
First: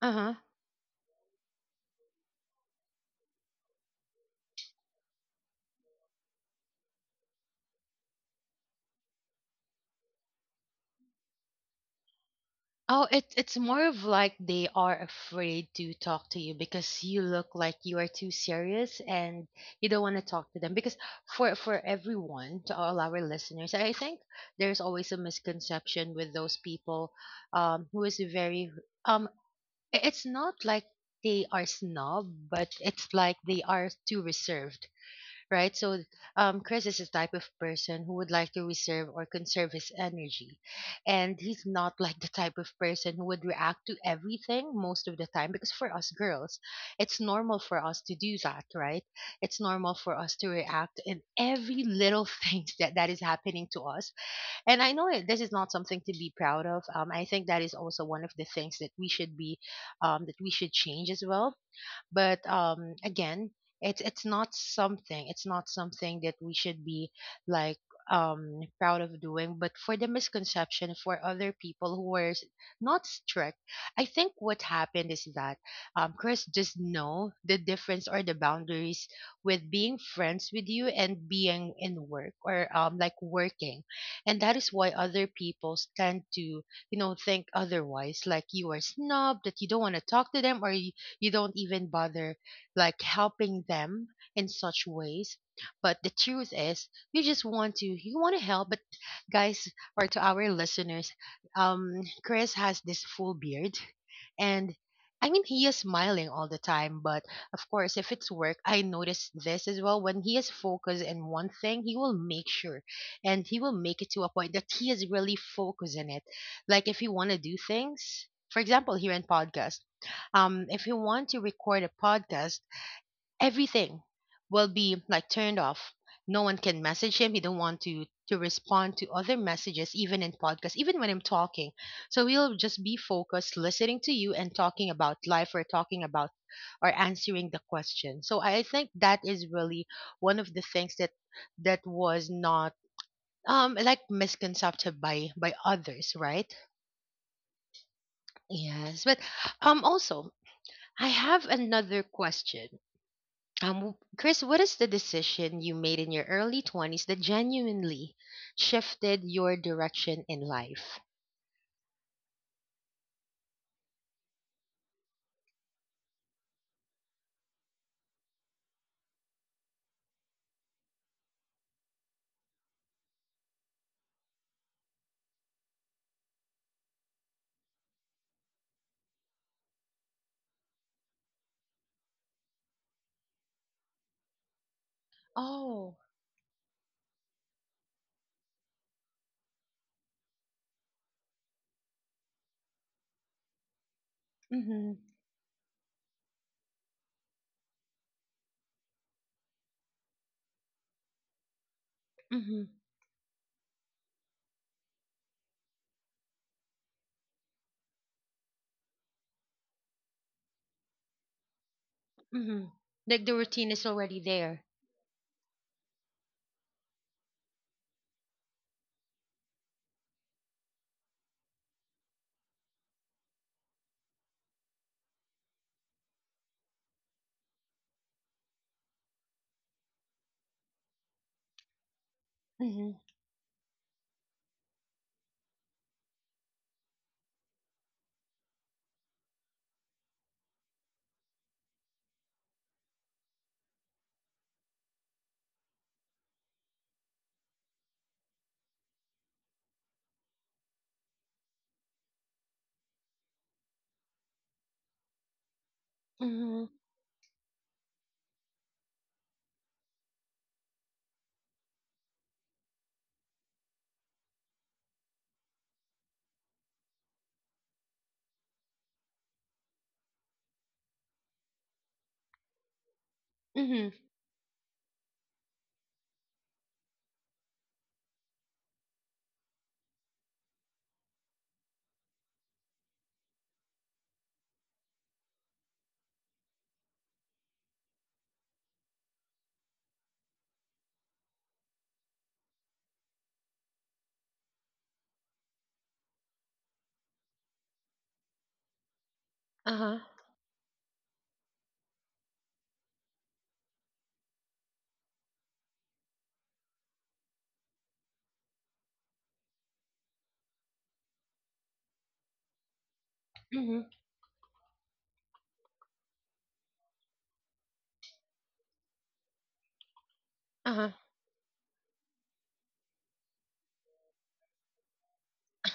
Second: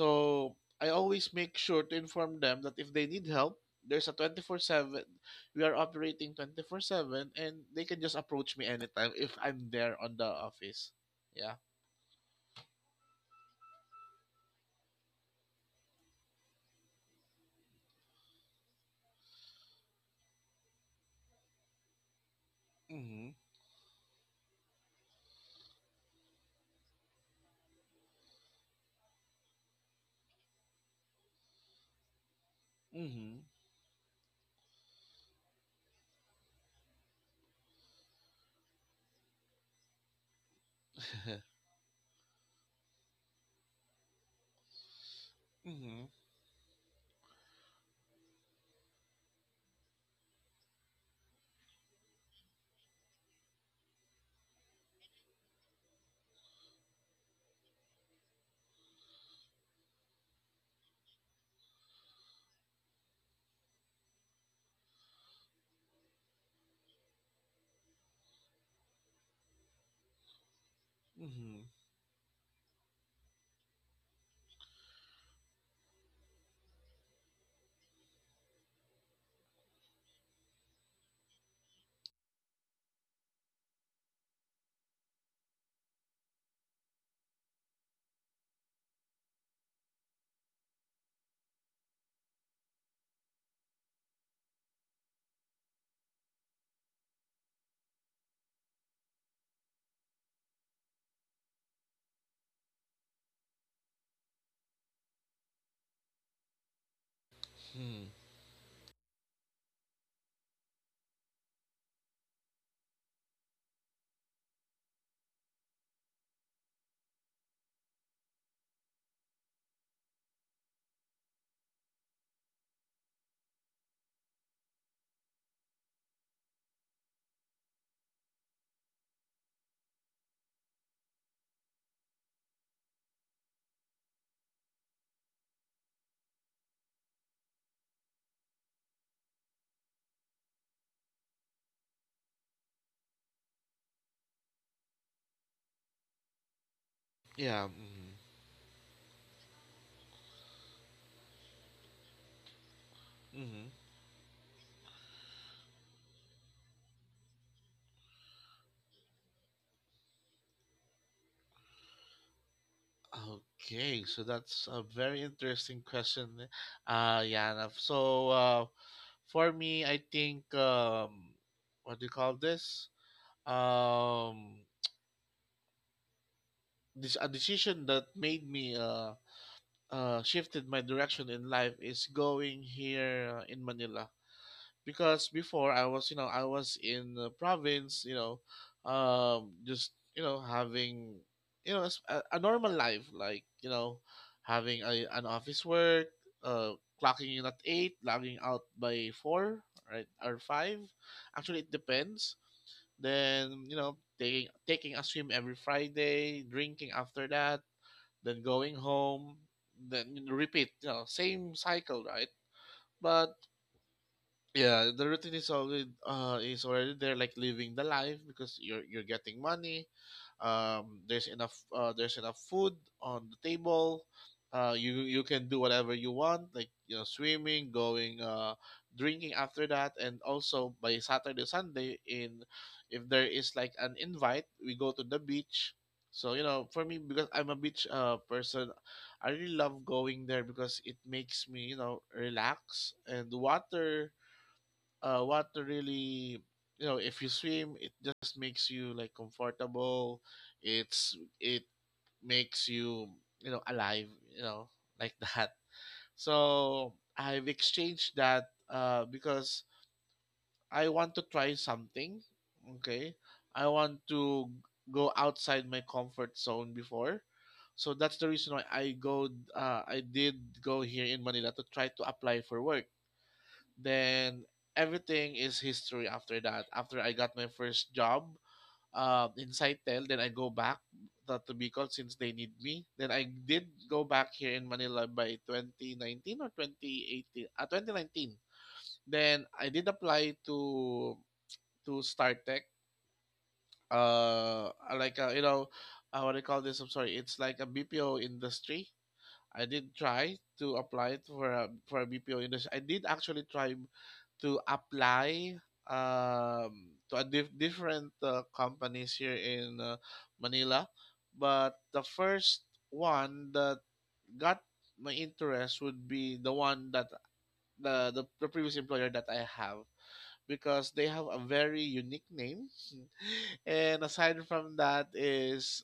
Uh-huh.
I always make sure to inform them that if they need help there's a 24/7, we are operating 24/7 and they can just approach me anytime if I'm there on the office. Yeah.
Oh, it's more of like they are afraid to talk to you because you look like you are too serious and you don't want to talk to them because for everyone, to all our
mhm
listeners, I think there's always a misconception with those people who is very um It's not like they are snob, but it's like
mhm
they are too reserved, right? So, Chris is the type of person who would like to reserve or conserve his energy, and he's
<laughs>
not <laughs> like the type of person who would react to everything most of the time. Because for
mhm
us girls, it's normal for us to do that, right? It's normal for us to react in every little <laughs> things that is happening to us, and I know this is not something to be proud of. I think that is also one of the things that we should be, that we should change as well. But again, it's not something. It's not something that we should be like proud of doing. But for the misconception for other
mhm
people who were not strict, I think what happened is that Chris just know the difference or the boundaries with being friends with you and being in work or like working, and that is why other people tend to think otherwise, like you are snubbed, that you don't want to talk to them or you don't even bother like helping them in such ways. But the truth is you just want to you want to help. But guys, or to our listeners, um Chris has this full beard, and I mean, he is smiling all the time. But of course,
Hmm.
if it's work, I notice this as well. When he is focused in one thing, he will make sure and he will make it to a point that he is really focused in it. Like if you want to do things, for example, here in podcast, if you want to record a podcast, everything will be like turned off. No one can message him. He don't want to respond to other messages, even in podcast, even when I'm talking. So we'll just be focused listening to you and talking about life or talking about or answering the question. So I think that is really one of the things that that was not like misconcepted by others, right?
yeah mhm
Yes, but also, I have another question.
mhm
Chris, what is the decision you made in your early 20s that genuinely shifted your direction in life?
Okay, so that's a very interesting question, Yana. For me, I think what do you call this? Um, this a decision that made me shifted my direction in life is going here in Manila. Because before I
Oh,
was, you know, I was in the province, you know, just you know having, you know, a normal life, like you know, having
mm-hmm,
a, an office work, uh, clocking in at 8, logging out by 4, right, or 5. Actually, it depends.
mm-hmm,
Then you know, taking a swim every Friday, drinking after that, then going home, then you know, repeat, you know, same cycle, right?
mm-hmm. Like the
But
routine is already there.
yeah the routine is already there, like living the life because you're getting money, there's enough food on the table. You you can do whatever you want, like you know swimming going drinking after that, and also by saturday sunday, in
Mm-hmm,
if there is like an invite we go to the beach. So you know for me, because I'm a beach person, I really love going there because it makes me you know relax, and the water what really you know if you swim it just makes you like comfortable. It makes you you know alive, you know, <laughs> like that.
mm-hmm,
So I've exchanged that because I want to try something. Okay, I want to go outside my comfort zone before. So that's the reason why I did go here in Manila to try to apply for work.
mm-hmm,
Then everything is history after that. After I got my first job in Saitel, then I go back to Bicol since they need me. Then I did go back here in Manila by 2019 or 2018, 2019. Then I did apply to StarTech, uh, like uh, you know, what do you call this? I'm sorry, it's like a BPO industry. I did
uh-huh,
try to apply for a BPO industry. I did actually try to apply to a different companies here in Manila, but the first one that
mm-hmm,
got my interest would be the one that the previous employer that I have, because
uh-huh.
they have a very unique name, <laughs> and aside from that is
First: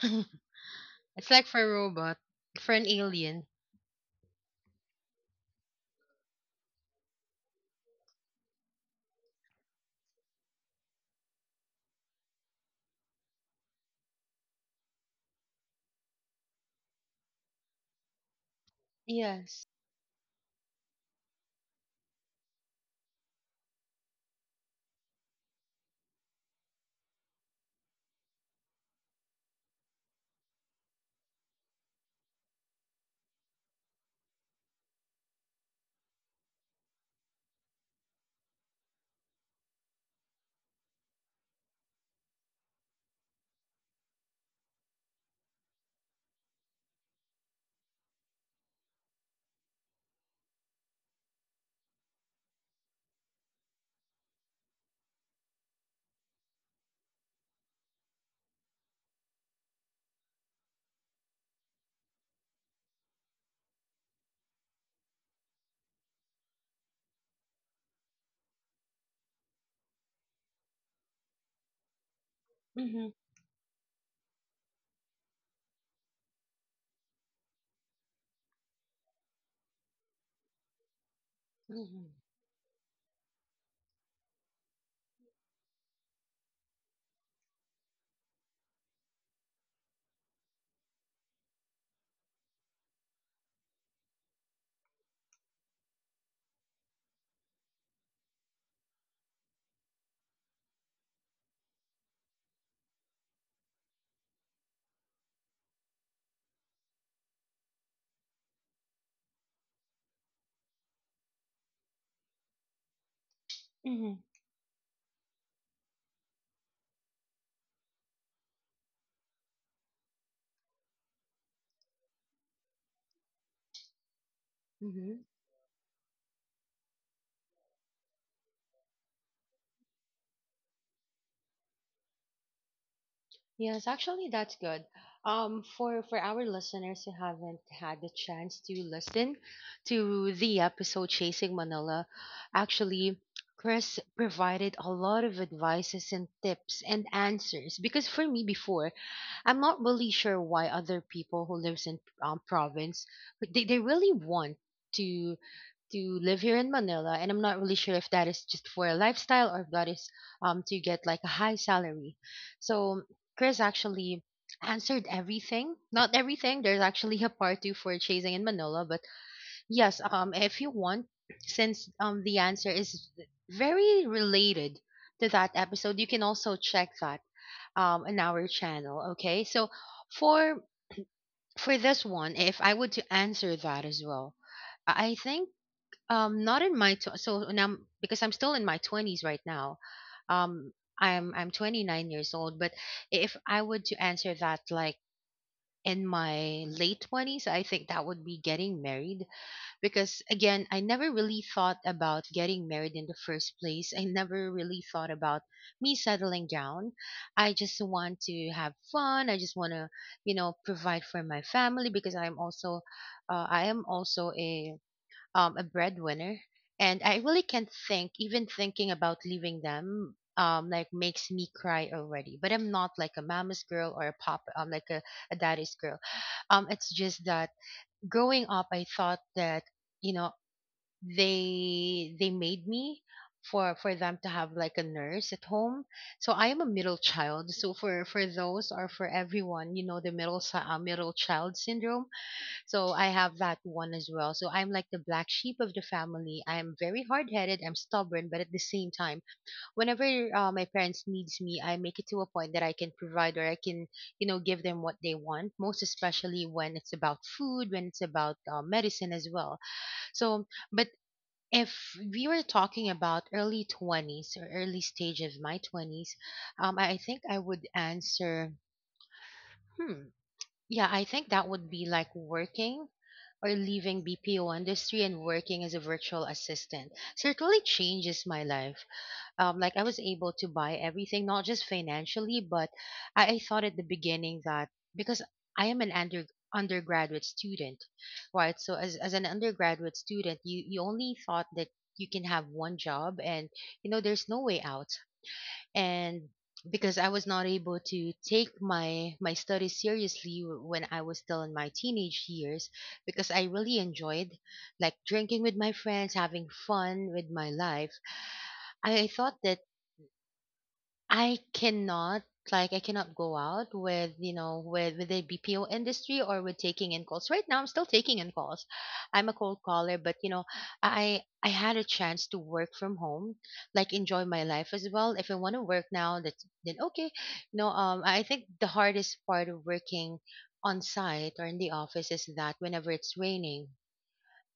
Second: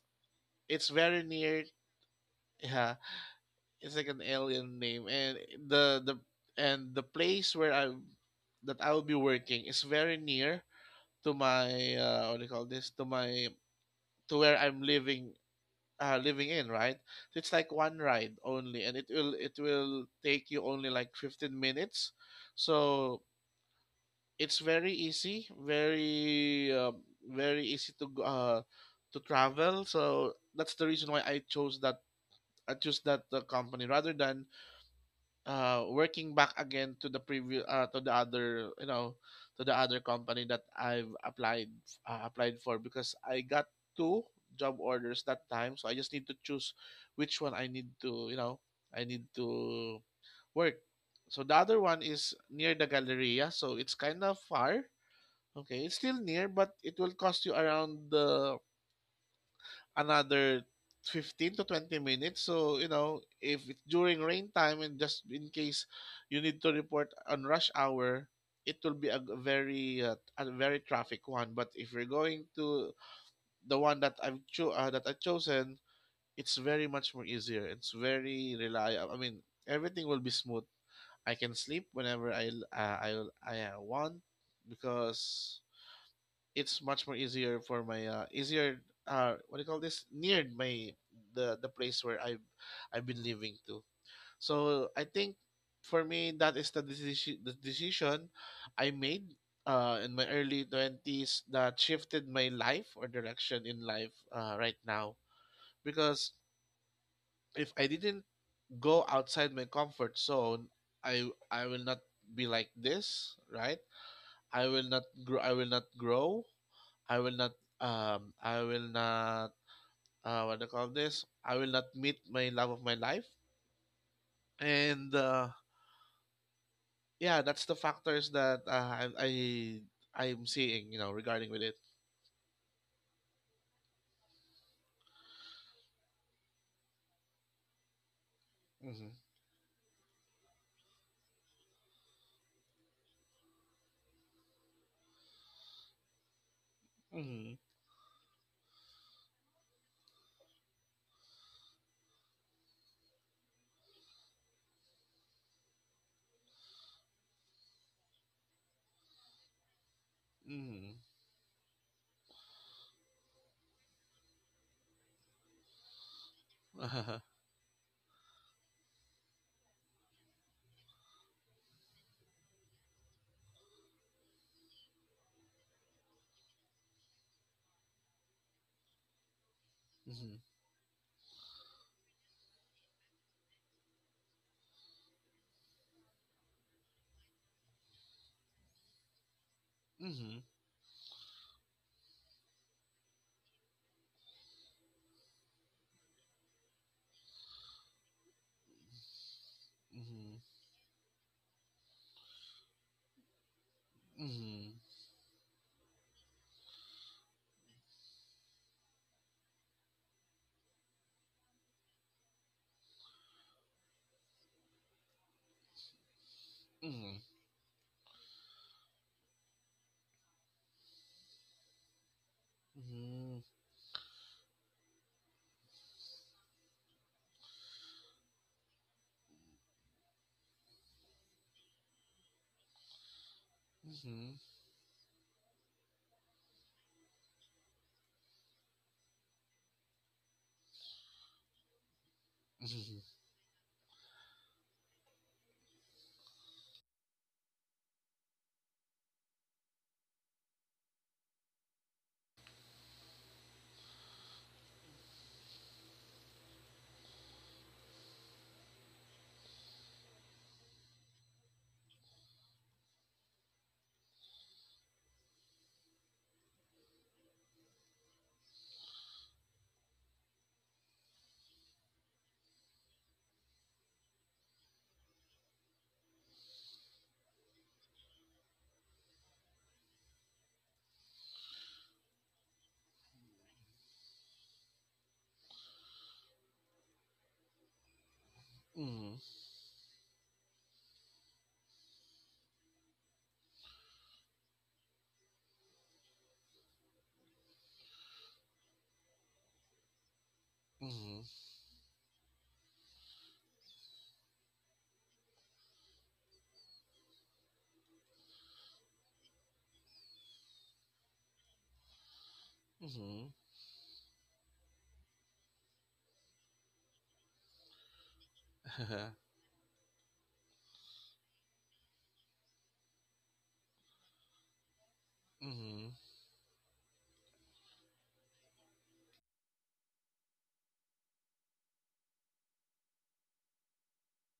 it's very
It's like for
near.
a robot, for an
Yeah,
alien.
it's like an alien name, and the place where I that I will be working is very near to my what do you call this to my to where I'm living living in, right. So it's like one ride only and it will it
Yes.
will take you only like 15 minutes. So it's very easy, very very easy to travel. So that's the reason why I chose that, I chose that company rather than working back again to the previous to the other you know to the other company that I've applied applied for, because I got two job orders that time, so I just need to choose which one I need to you know I need to work. So the other one is near the galleria, so it's kind of far. Okay, it's still near but it will cost you around the another 15 to 20 minutes. So, you know, if it's during rain time and just in case you need to report on rush hour, it will be a very traffic one. But if you're going to
Mm-hmm,
the one that that I've chosen, it's very much more easier. It's very reliable. I mean, everything will be smooth. I can sleep
mm-hmm,
whenever I l- I want, because it's much more easier for my easier what do you call this near my the place where I've been living to. So I think for me that is the decision I made in my early 20s that shifted my life or direction in life right now. Because if I didn't go outside my comfort zone, I will not be like this, right.
mm-hmm,
I will not grow. I will not grow. I will not. I will not. What do you call this? I will not meet my love of my life. And
mm-hmm.
yeah, that's the factors that I I'm seeing. You know, regarding with it.
Yes, actually, that's good. For our listeners who haven't had the chance to
Mm-hmm.
listen to the episode Chasing Manila, actually, Chris provided a lot of advices and tips and
Mm-hmm.
answers. Because for me before, I'm not really sure why other people who lives in province, but they really want to to live here in Manila, and I'm not really sure if that is just for a lifestyle or if that is to
Mm-hmm.
get like a high salary. So Chris actually answered everything. Not everything. There's actually
Uh-huh.
a part two for chasing in Manila, but yes, if you want, since the answer is very related to that episode, you can also check that in our channel. Okay. So
Mm-hmm.
for for this one, if I were to answer that as well, I think not in my tw- so now, because I'm still in my 20s right now.
Mm-hmm.
Um, I'm 29 years old, but if I would to answer that like in my late 20s, I think that would be getting married. Because
Mm-hmm.
again, I never really thought about getting married in the first place. I never really thought about me settling down. I just want to have fun. I just want to, you know, provide for my family, because I'm also I am also a breadwinner, and
Mm-hmm.
I
Mm-hmm.
really can't think. Even thinking about leaving them, like makes me cry already. But I'm not
Mm-hmm.
like a
Mm-hmm.
mama's girl or a a daddy's girl. It's just that growing up, I thought that you know they made me for them to have
Mm-hmm.
like a nurse at home. So I am a middle child. So for those or for everyone, you know, the middle child syndrome, so I have that one as well. So I'm like the black sheep of the family. I'm very hard-headed. I'm stubborn, but at the same time, whenever my parents needs me, I make it to a point that I can provide or I can, you know, give them what they want. Most especially when it's about food, when it's about medicine as well. So, but if we were talking about early 20s or early stage of my 20s, um, I think I would answer, hmm, yeah, I think that would be like working or leaving BPO industry and working as a virtual assistant certainly changes my life. Like I was able to buy everything, not just financially, but I thought at the beginning that because I am an undergraduate student, right? So as an
hmm
undergraduate student, you only thought that you can have one job and you know there's no way out, and because I was not able to take my my studies seriously when I was
hmm
still in my teenage years, because I really enjoyed like drinking with my friends, having fun with my life, I thought that I cannot, like I cannot
hmm
go out with you know with the BPO industry or with taking in calls. Right now, I'm still taking in calls. I'm a cold caller, but you know, I had a chance to work from home, like enjoy my life as well. If I want to work
hmm <laughs>
now, that's then okay. No, I think the hardest part of working on site or in the office is that whenever it's raining,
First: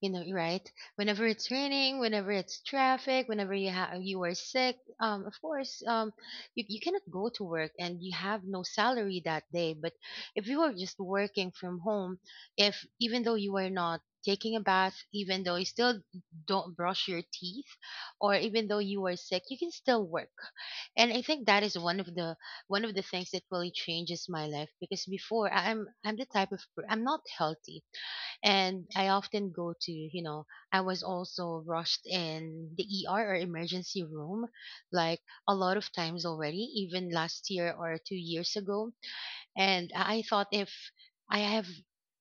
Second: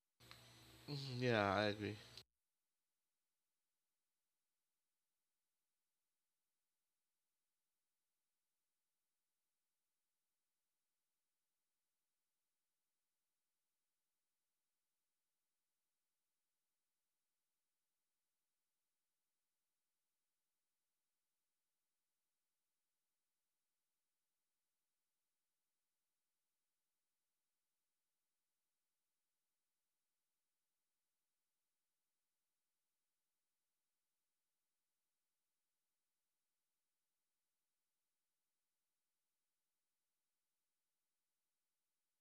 you know, right,
<laughs>
whenever it's
Yeah, I agree.
raining, whenever it's traffic, whenever you have you are sick, of course, you, you cannot go to work and you have no salary that day. But if you are just working from home, if even though you are not taking a bath, even though you still don't brush your teeth or even though you are sick, you can still work. And I think that is one of the things that really changes my life. Because before, I'm the type of per-, I'm not healthy, and I often go to, you know, I was also rushed in the ER or emergency room like a lot of times already, even last year or 2 years ago. And I thought if I have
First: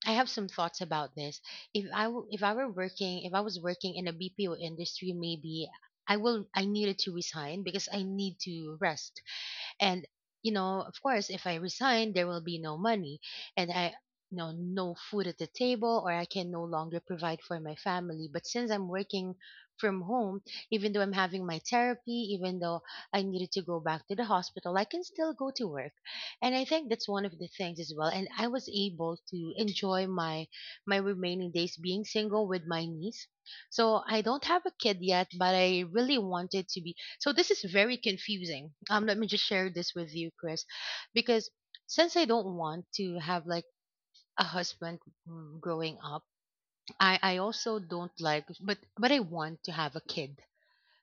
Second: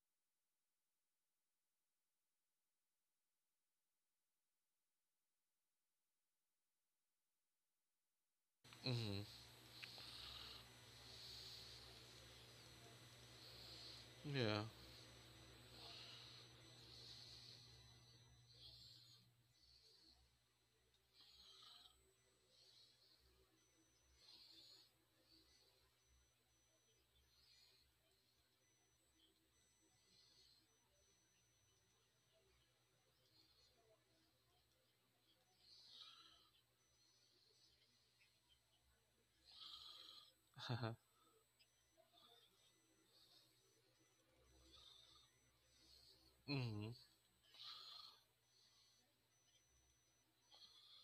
I have some thoughts about this. If if I were working, if I was working in a BPO industry, maybe I needed to resign because I need to rest,
Mm-hmm.
and you know of course if I resign, there will be no money, and I, you know,
Yeah.
no food at the table or I can no longer provide for my family. But since I'm working from home, even though I'm having my therapy, even though I needed to go back to the hospital, I can still go to work. And I think that's one of the things as well. And I was able to enjoy my my remaining days being single with my niece. So I don't have a kid yet, but I really wanted to be. So this is very confusing. Let me just share this with you, Chris,
<laughs>
because since I don't want to have like a husband, mm, growing up,
Mhm.
I also don't like, but I want to have a kid.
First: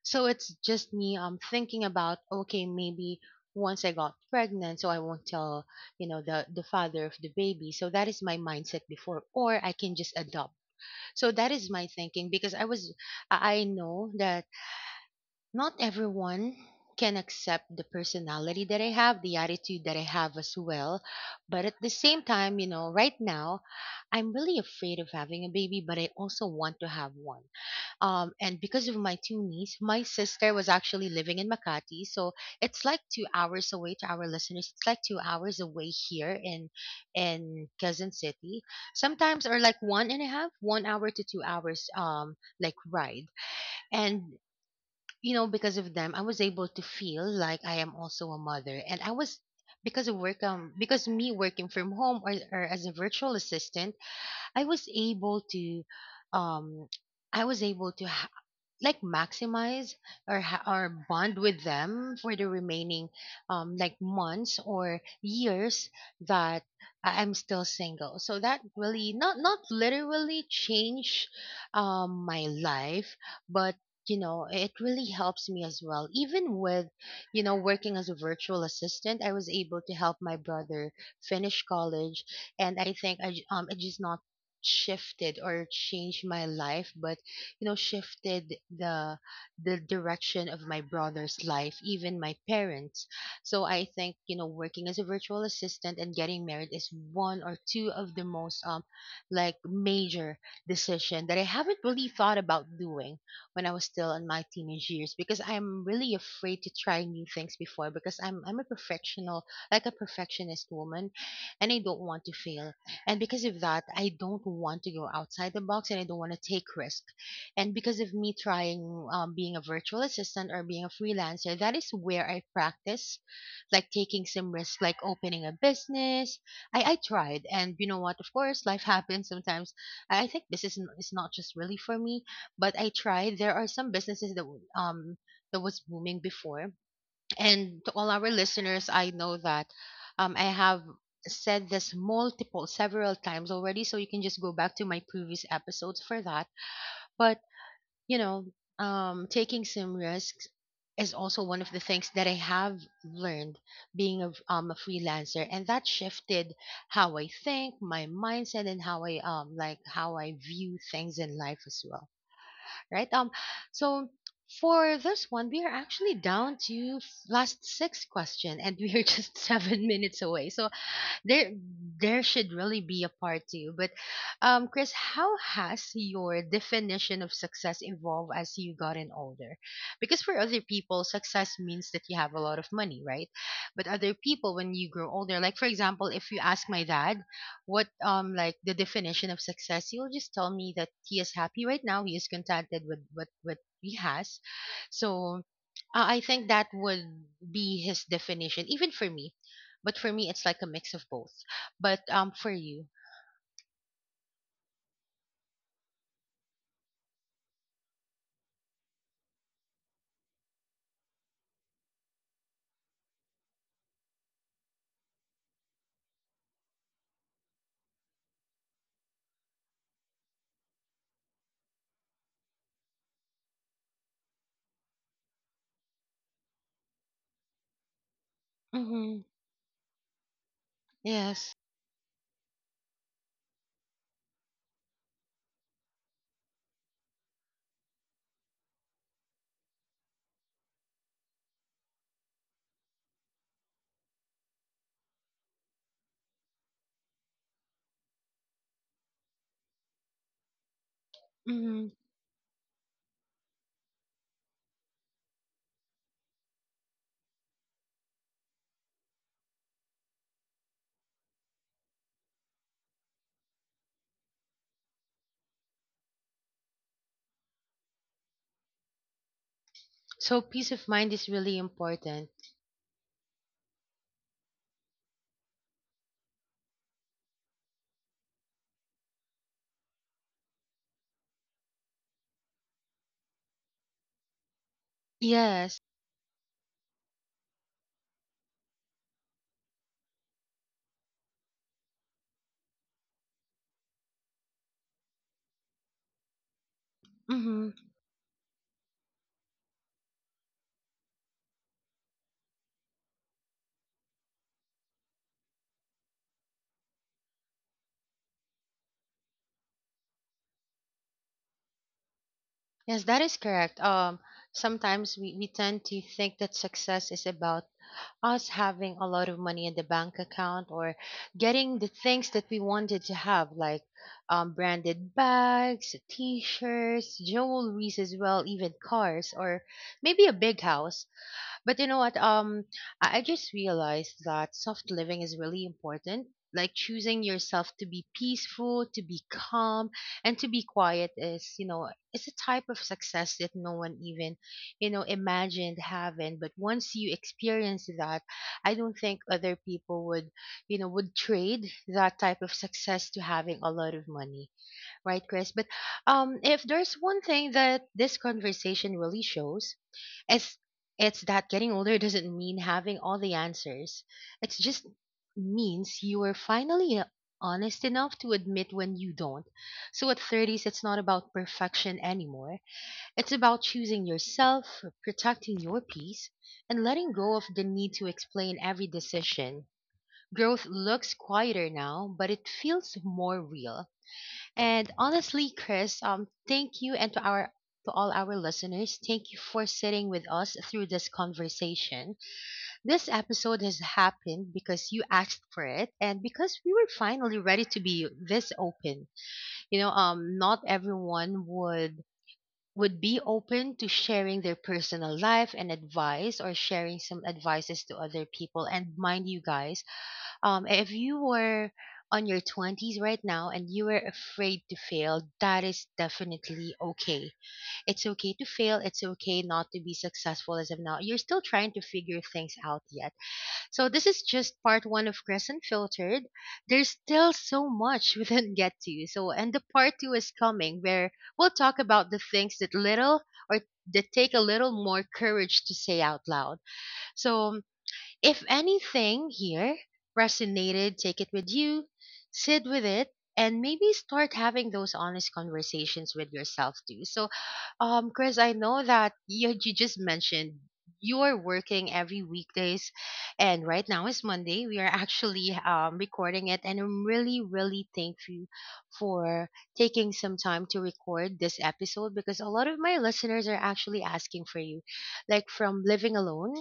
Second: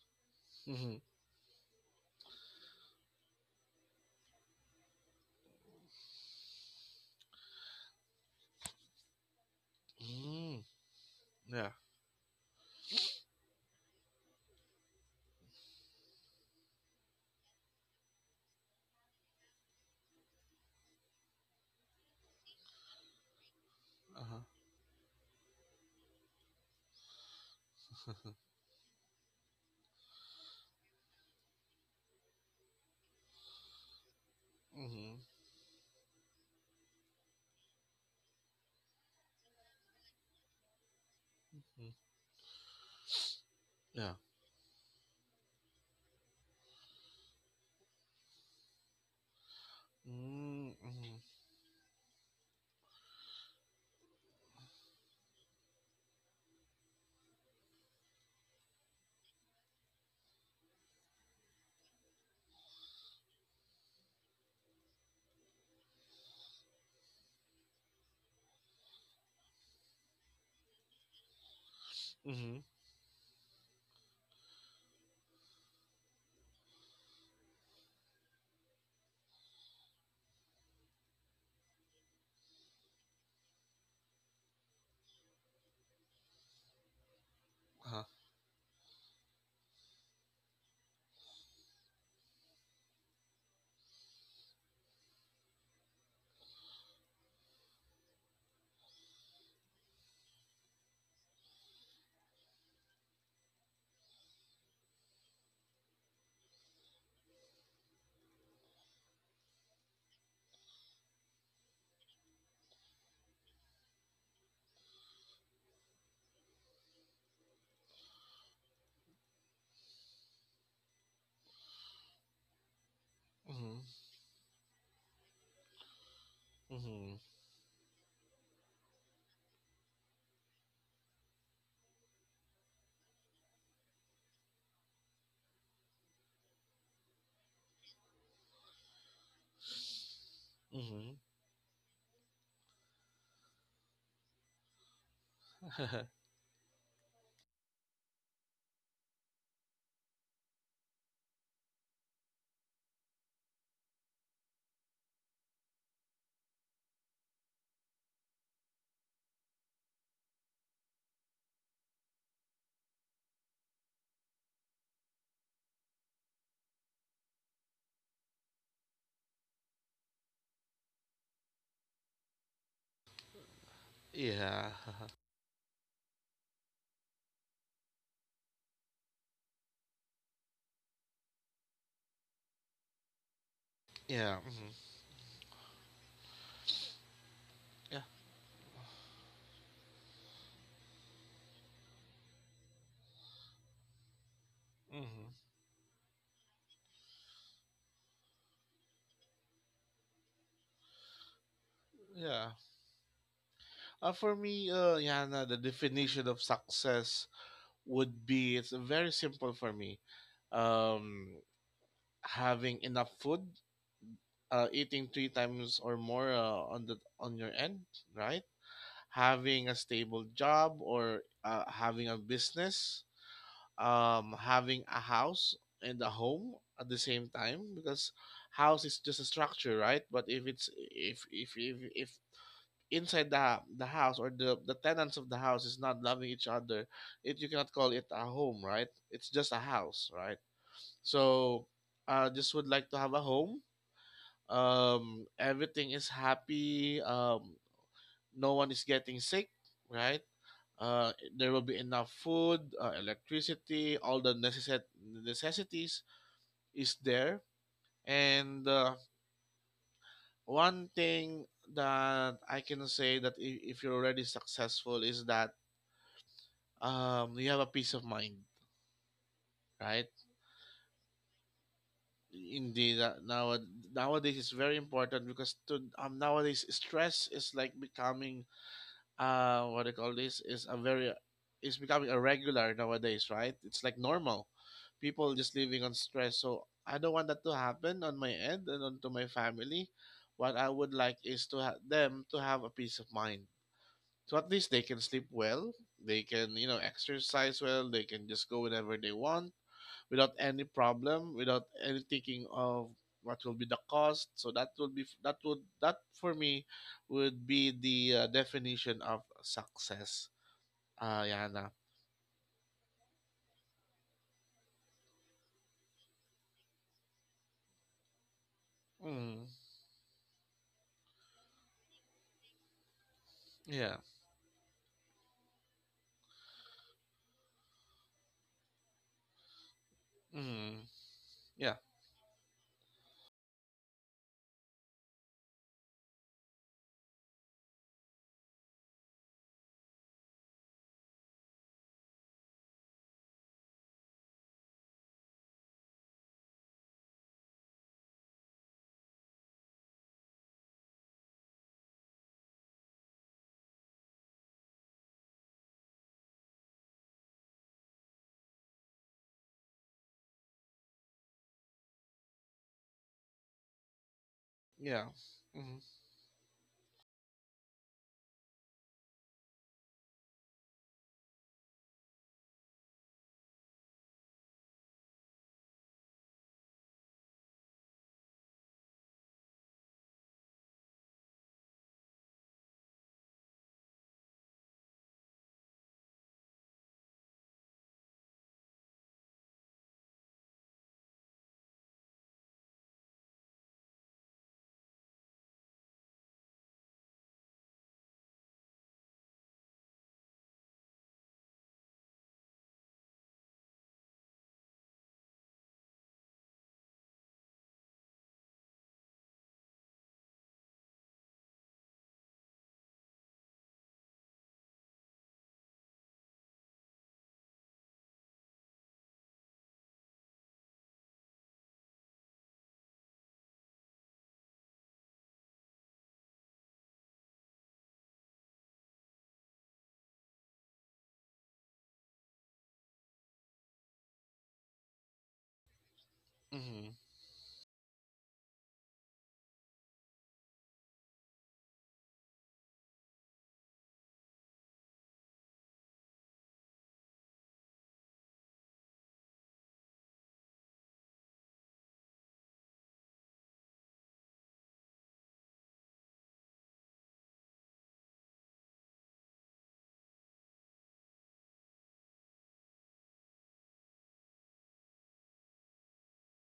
So it's just
Mhm.
me thinking about okay maybe once I got pregnant, so I won't tell you know the father of the baby. So that is my mindset before, or I can just adopt.
Mm.
So that is
Yeah.
my thinking because I was I know that not everyone can accept the personality that I have, the attitude that I have as well. But at the same time, you know, right now, I'm
Uh-huh.
really afraid of having a baby, but I also want to have one.
<laughs>
And because of my two niece, my sister was actually living in Makati, so it's like 2 hours away. To our listeners, it's like two
Mhm.
hours away here in Quezon City. Sometimes or like one and a half, 1 hour to 2 hours,
Mm.
like ride.
Yeah.
And you know, because of them, I was able to feel like I am also a mother. And I was, because of work,
Mm.
because
Mhm.
me working from home or as a virtual assistant, I was able to um I was able to ha- like maximize or bond with them for the remaining like months or years that I'm still single. So that really not literally change my
Mhm.
life, but it really helps me as well. Even with, working as a virtual assistant, I was able to help my brother finish college. And I think it just not shifted or changed my life, but
Uh-huh.
shifted the direction of my brother's life, even my parents. So I think, working as a virtual assistant and getting married is one or two of the most like major decision that I haven't really thought about doing when I was still in my teenage years, because I'm really afraid to try new things before, because I'm a perfectional, like a perfectionist woman, and I don't want to fail. And because of that, I don't want to go outside the box, and I don't want to take risk. And because of me trying being a virtual assistant or being a freelancer, that is where I practice
Mhm.
like taking some risk, like opening a business. I
Mhm.
tried, and you know what, of course life <laughs> happens sometimes. I think this is, is not just really for me, but I tried. There are some businesses that that was booming before. And to all our listeners, I know that I have
Mhm.
said this multiple several times already, so you can just go back to my previous episodes for
<laughs>
that. But, you know, taking some risks is also one of the things that I have learned being a freelancer, and that shifted how I think, my mindset, and how I like how I view things in life as well. Right. So for this one, we are actually down to last six question, and <laughs> we are just <laughs> seven minutes away. So there there should really be a part two. But
Yeah.
Chris,
<laughs>
how has your definition of success evolved as you gotten older? Because for other people, success means that you have a lot of money, right? But other
Yeah.
people,
Mhm.
when you grow older, like for example, if you ask my dad what
Yeah.
like the definition of success, he'll just tell me that he is happy right now, he is contented with what he has.
Mhm.
So I think that would be his definition, even for me. But for me, it's like a mix of both. But
Yeah.
for you,
For me, Yana, the definition of success would be it's very simple for me. Um, Having enough food eating three times or more on the on your end, right? Having a stable job or having a business, having a house and a home at the same time, because house is just
mm-hmm.
a structure, right? But if it's
Yes,
if inside the house or the tenants of the house is not loving each other, it you cannot call it a home, right? It's just a house, right? So, I just would like to have a home, everything is happy, no one is getting sick, right. There will be
mm-hmm.
enough food, electricity, necessities is there. And one thing that I can say that if you're already successful is that you have a peace of mind, right.
So peace of mind is really important.
Indeed, nowadays it's very important, because to, nowadays stress is like becoming what do you call this is a very is becoming a regular nowadays, right, it's like normal. People just
Yes,
living on stress, so I don't want that to happen on my end and onto my family. What I would like is to have them to have a peace of mind, so at least they can sleep well, they can you know exercise
mm-hmm.
well, they can just go whenever they want without any problem, without any thinking of what will be the cost. So that will be that would that for me would be the definition of success. Yana.
Yes, that is correct. Sometimes we tend to think that success is about us having a lot of
Mm,
money in the bank account, or getting the things that we wanted to have, like
yeah.
branded bags, t shirts, jewelries as well, even cars, or maybe a big
Mm,
house. But
yeah.
you know what? I just realized that soft living is really important. Like choosing yourself to be peaceful, to be calm, and to be quiet is, you know, it's a type of success that no one even, you know, imagined having. But once you experience that, I don't think other people would, you know, would trade that type of success to having a lot of money, right, Chris? But if there's one thing that this conversation really shows, it's it's that getting older doesn't mean having all the answers. It just
Yeah. Mm,
means you are finally honest enough to admit when you don't. So at thirties, it's not about perfection anymore. It's about choosing yourself, protecting your peace, and letting go of the need to explain every decision. Growth looks quieter now, but it feels more real. And honestly, Chris, thank you, and to all our listeners, thank you for sitting with us through this conversation. This episode has happened because you asked for it, and because we were finally ready to be this open. You know, not everyone would be open to sharing their personal life and advice, or sharing some advices to other people. And mind you guys, if you were on your twenties right now and you were afraid to fail, that is definitely okay. It's okay to fail, it's okay not to be successful as of now, you're still trying to figure things out yet. So this is just part one of Crescent Filtered. There's still so much we didn't get to, so, and the part two is coming, where we'll talk about the things that little, or that take a little more courage to say out loud.
mm,
So if anything here resonated, take it with you, sit with it, and maybe start having those honest conversations with yourself too. So, Chris, I know that you just mentioned you're working every weekdays, and right now is Monday. We are actually recording it, and I'm really, really thankful for taking some time to record this episode, because a lot of my listeners are actually asking for you, like from living alone,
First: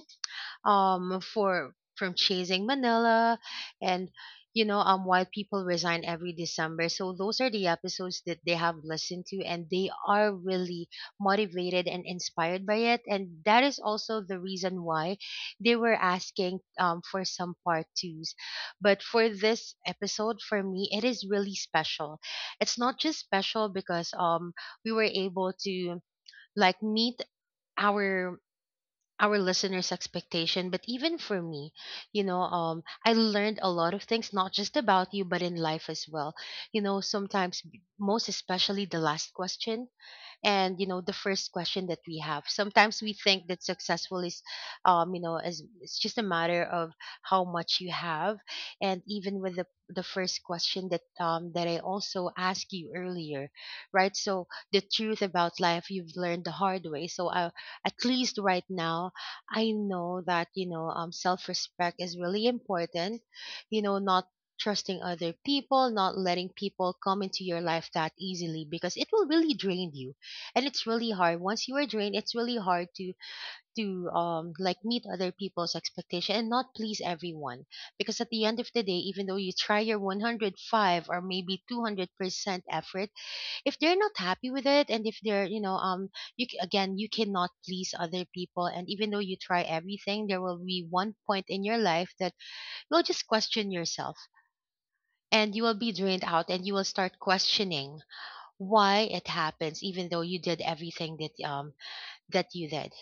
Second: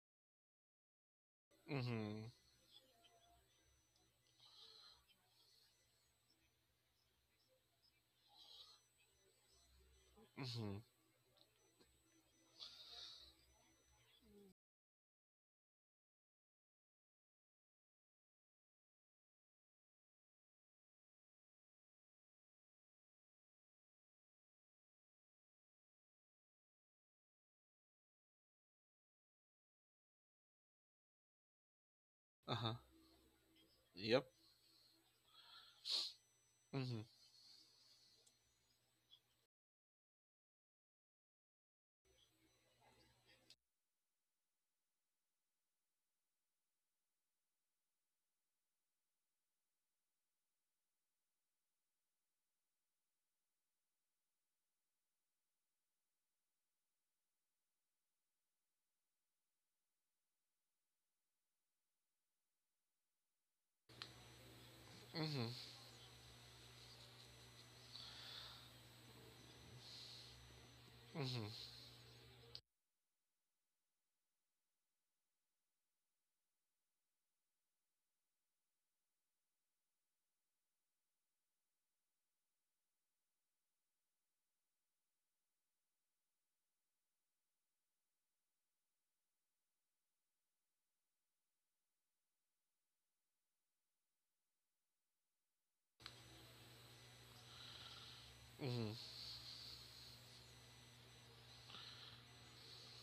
for from
mm,
Chasing Manila, and you know, why people resign every December. So those are the episodes that they have listened to, and they are
mm,
really motivated and inspired by it, and that is also the reason why they were asking for some part 2s. But for this episode, for me, it is really special. It's not just special because we were able to like meet our our listeners' expectation, but even for me, you know,
uh huh.
I learned a lot of
Yep.
things, not just about you, but in life as well. You know,
Mm,
sometimes, most especially the last question, and you know the first question that we have, sometimes we think that successful is you know, as it's just a matter of how much you have. And even with the first question that that I also asked you earlier, right? So the truth about life you've learned the hard way. So at least right now, I know that, you know, self-respect is really important. You know, not trusting other
mm,
people, not letting people come into your life that easily, because it will really drain you. And it's really hard
mm,
once you are drained, it's really hard to like meet other people's expectation, and not please everyone. Because at the end of the day, even though you try your 105 or maybe 200% effort, if they're not happy with it, and if they're, you know, again, you cannot please other people. And even though you try everything, there will be one point in your life that you'll just question yourself, and you will be drained out, and you will start questioning
mm,
why it happens, even though you did everything that that you did,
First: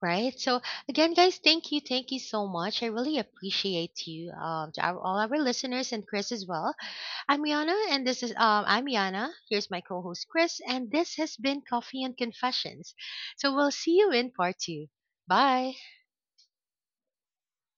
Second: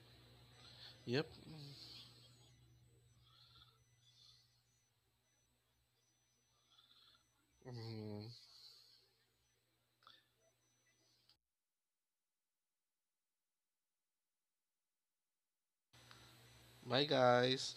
right? So again,
yep.
guys, thank you so much. I really appreciate you, all our listeners, and Chris as well.
Mm.
I'm Yana. Here's my co-host Chris, and this has been Coffee and Confessions. So we'll see you in part two. Bye.
Bye, guys.